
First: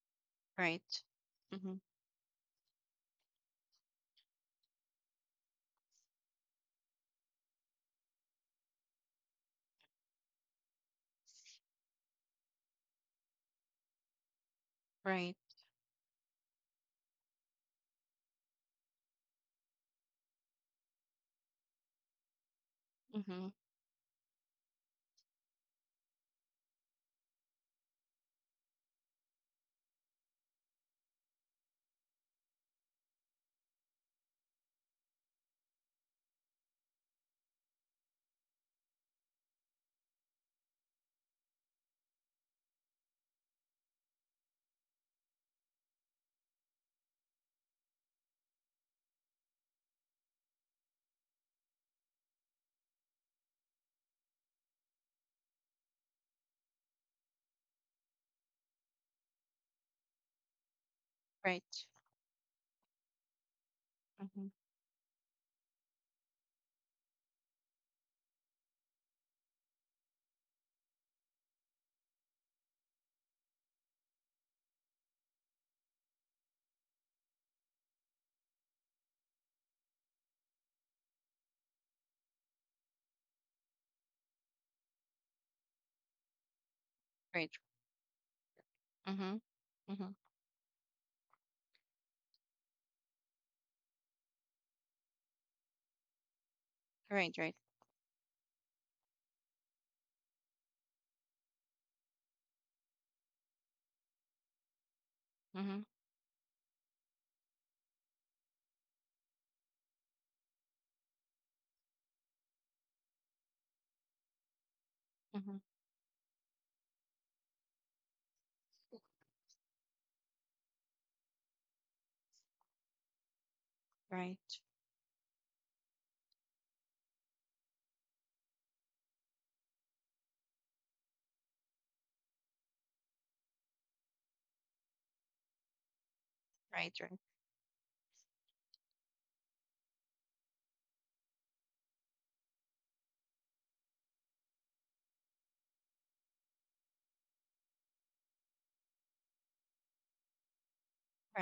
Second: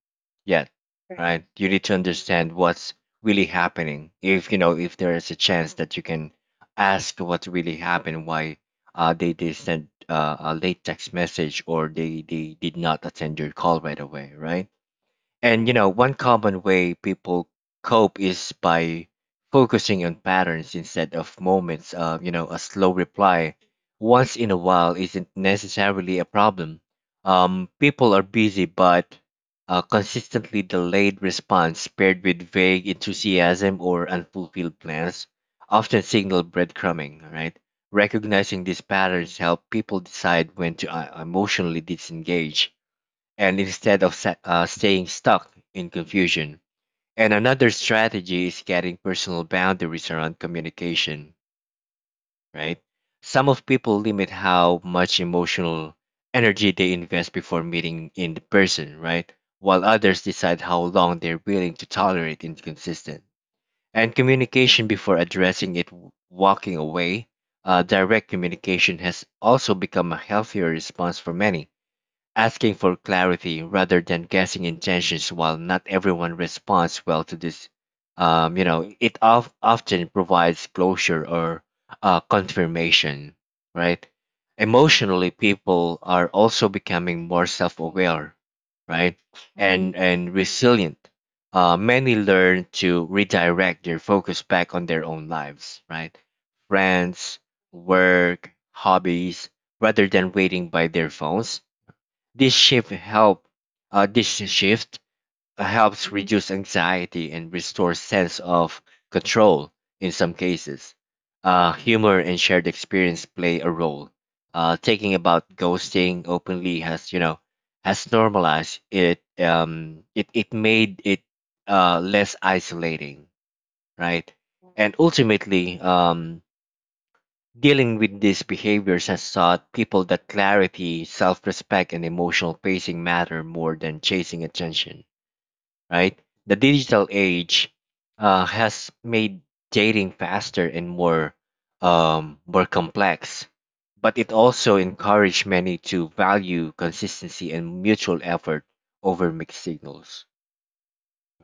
yet, Right. right? You Mm-hmm. need to understand what's really happening. If you know, if there is a chance that you can ask what really happened, why uh, they they sent uh, a late text message or they they did not attend your call right away, right? Right. And you know, one common way people cope is by focusing on patterns instead of moments. Uh, you know, a slow Mm-hmm. reply once in a while isn't necessarily a problem. Um, people are busy, but a consistently delayed response paired with vague enthusiasm or unfulfilled plans often signal breadcrumbing, right? Recognizing these patterns help people decide when to uh, emotionally disengage, and instead of sa- uh, staying stuck in confusion. And another strategy is getting personal boundaries around communication, right? Some of people limit how much emotional energy they invest before meeting in person, right? While others decide how long they're willing Right. to tolerate inconsistent. And Mm-hmm. communication before addressing it, w- walking away, uh, direct communication has also become a healthier response for many, asking for clarity rather than guessing intentions. While not everyone responds well to this, um, you know it of, often provides closure or uh, confirmation, right? Emotionally, people are also becoming more Right. self-aware, right, Mm-hmm. and Mm-hmm. and resilient. Uh, many learn to redirect their focus back on their own lives, right? Right. Friends, Right. work, hobbies, rather than waiting by their phones. this shift help uh, this shift uh, Mm-hmm. helps reduce anxiety and restores sense of control in some cases. Uh, humor and shared experience play a role. Uh, thinking about Mm-hmm. ghosting openly has you know has normalized it. Um, it it made it uh, less isolating, right? Right. And ultimately, um, dealing with these behaviors has taught people that clarity, self respect, and emotional pacing matter more than chasing attention, right? The Right. digital Right. age uh, has made dating faster and more, um, more complex, but it also encouraged many to value consistency and mutual effort over mixed signals,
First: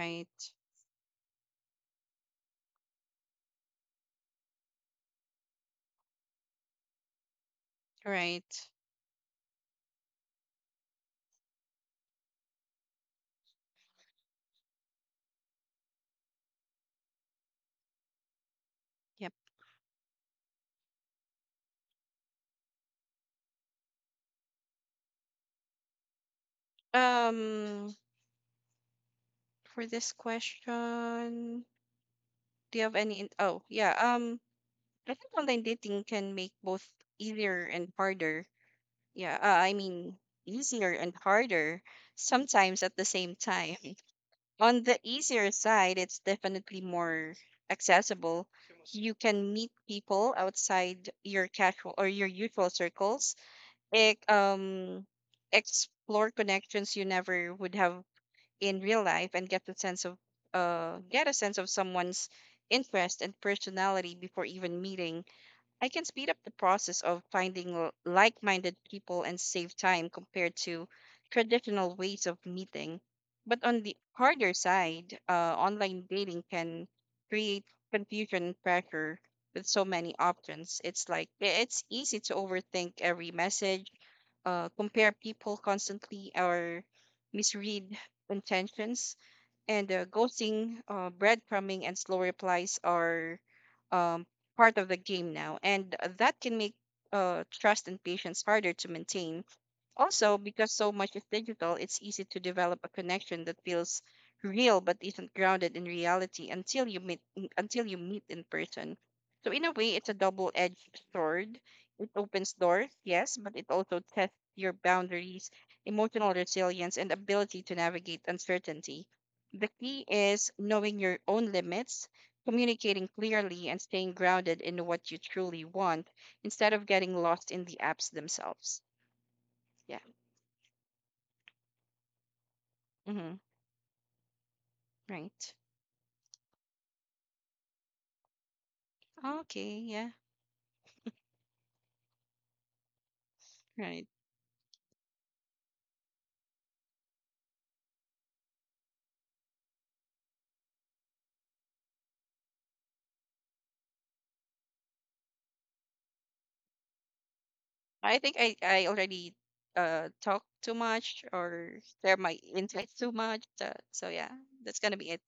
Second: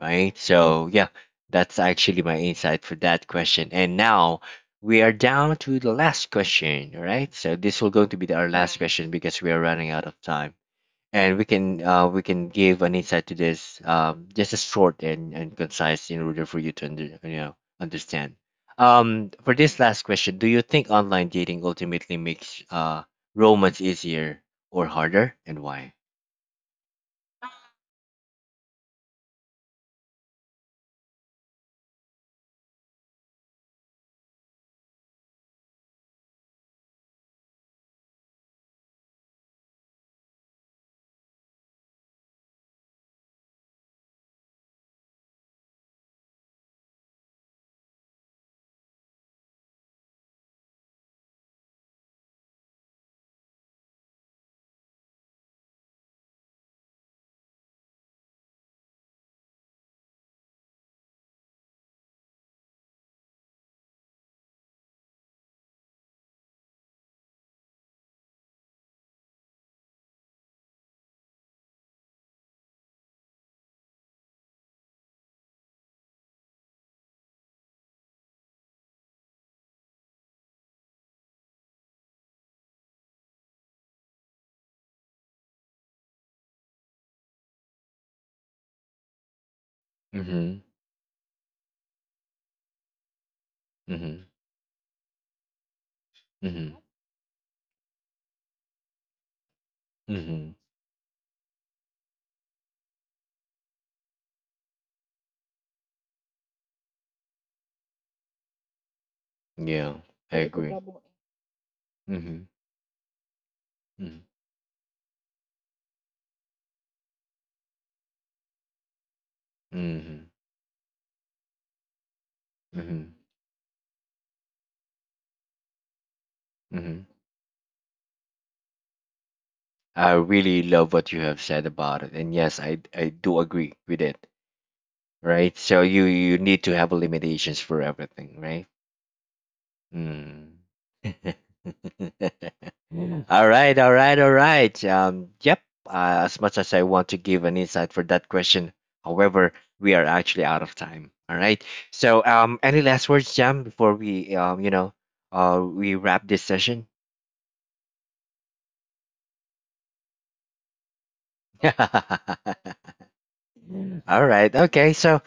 right? So yeah, that's actually my insight for that question. And now we are down to the last question, all right? So this will going to be the- our Right. last question because we are running out of time, and we can uh, we can give an insight to this um, just as short and, and concise in order for you to under, you know understand. Um, Yep. For this last question, do you think online dating ultimately makes uh, romance easier or harder, and why? Um, for this question, do you have any? In- oh, yeah. Um, I think online dating can make both easier and harder. Yeah. Uh, I mean, easier and harder sometimes at the same time. On the easier side, it's definitely more accessible. You can meet people outside your casual or your usual circles. It, um, Explore connections you never would have in real life, and get the sense of uh, get a sense of someone's interest and personality before even meeting. I can speed up the process of finding l- like-minded people and save time compared to traditional ways of meeting. But on the harder side, uh, online dating can create confusion and pressure with so many options. It's like i- it's easy to overthink every message, uh, compare people constantly, or misread intentions. And uh, Mm-hmm. ghosting, uh, breadcrumbing, and slow replies are um, Mm-hmm. part of the game now, and that can make Mm-hmm. uh, trust and patience harder to maintain. Also, Mm-hmm. because so much is digital, it's easy to develop a connection that feels real but isn't grounded in reality until you meet in- until you meet in person. So in a way, Yeah, it's a I agree. double-edged sword. It Mm-hmm. opens doors, yes, but it also Mm-hmm. tests your boundaries, emotional resilience, and ability to navigate uncertainty. The key Mm-hmm. is knowing your own limits, Mm-hmm. communicating clearly, and staying grounded in what you truly want instead of Mm-hmm. getting lost in the apps themselves. Yeah. I really love what you have said about it. And yes, I I Mhm. do agree with it. Right. Right? So you you need to have limitations for everything, right? Okay, yeah, Mm. [laughs] All right, all right. right, all right. [laughs] Um, yep. Uh, as much as I want to give an insight for that question, however, we are actually out of time. All right. So, um, any last words, Jam, before we, um, you know, uh, we wrap this session? I think I, I already uh talked too much [laughs] or share my All insights too much. Uh, so yeah, right. that's Okay. gonna be it. So,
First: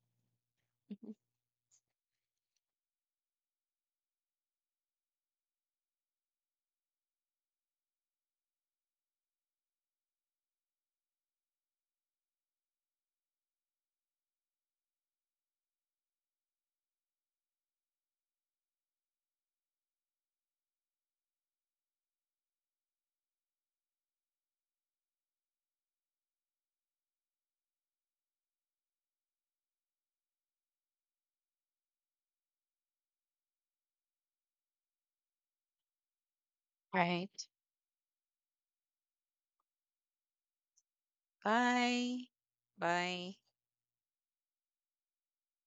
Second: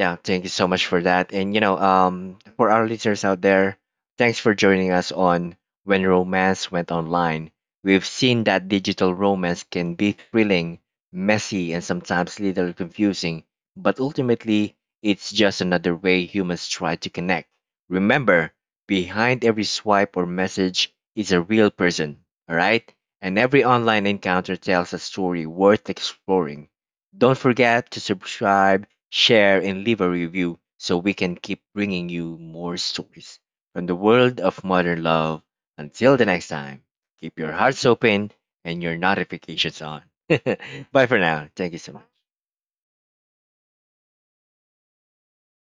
yeah, thank you so much for Mhm. that. And you know, um, for our listeners out there, thanks for joining us on When Romance Went Online. We've seen that digital romance can be thrilling, messy, and sometimes little confusing, but ultimately, it's just another way humans try to connect. Remember, behind every swipe or message is a real person, all right? And every online encounter tells a story worth exploring. Don't forget to subscribe, share, and leave a review so we can keep bringing you more stories from the world of modern love. Until the next time, Right. keep your hearts open and your notifications on. [laughs] Bye for now. Thank you so much. Bye. Bye.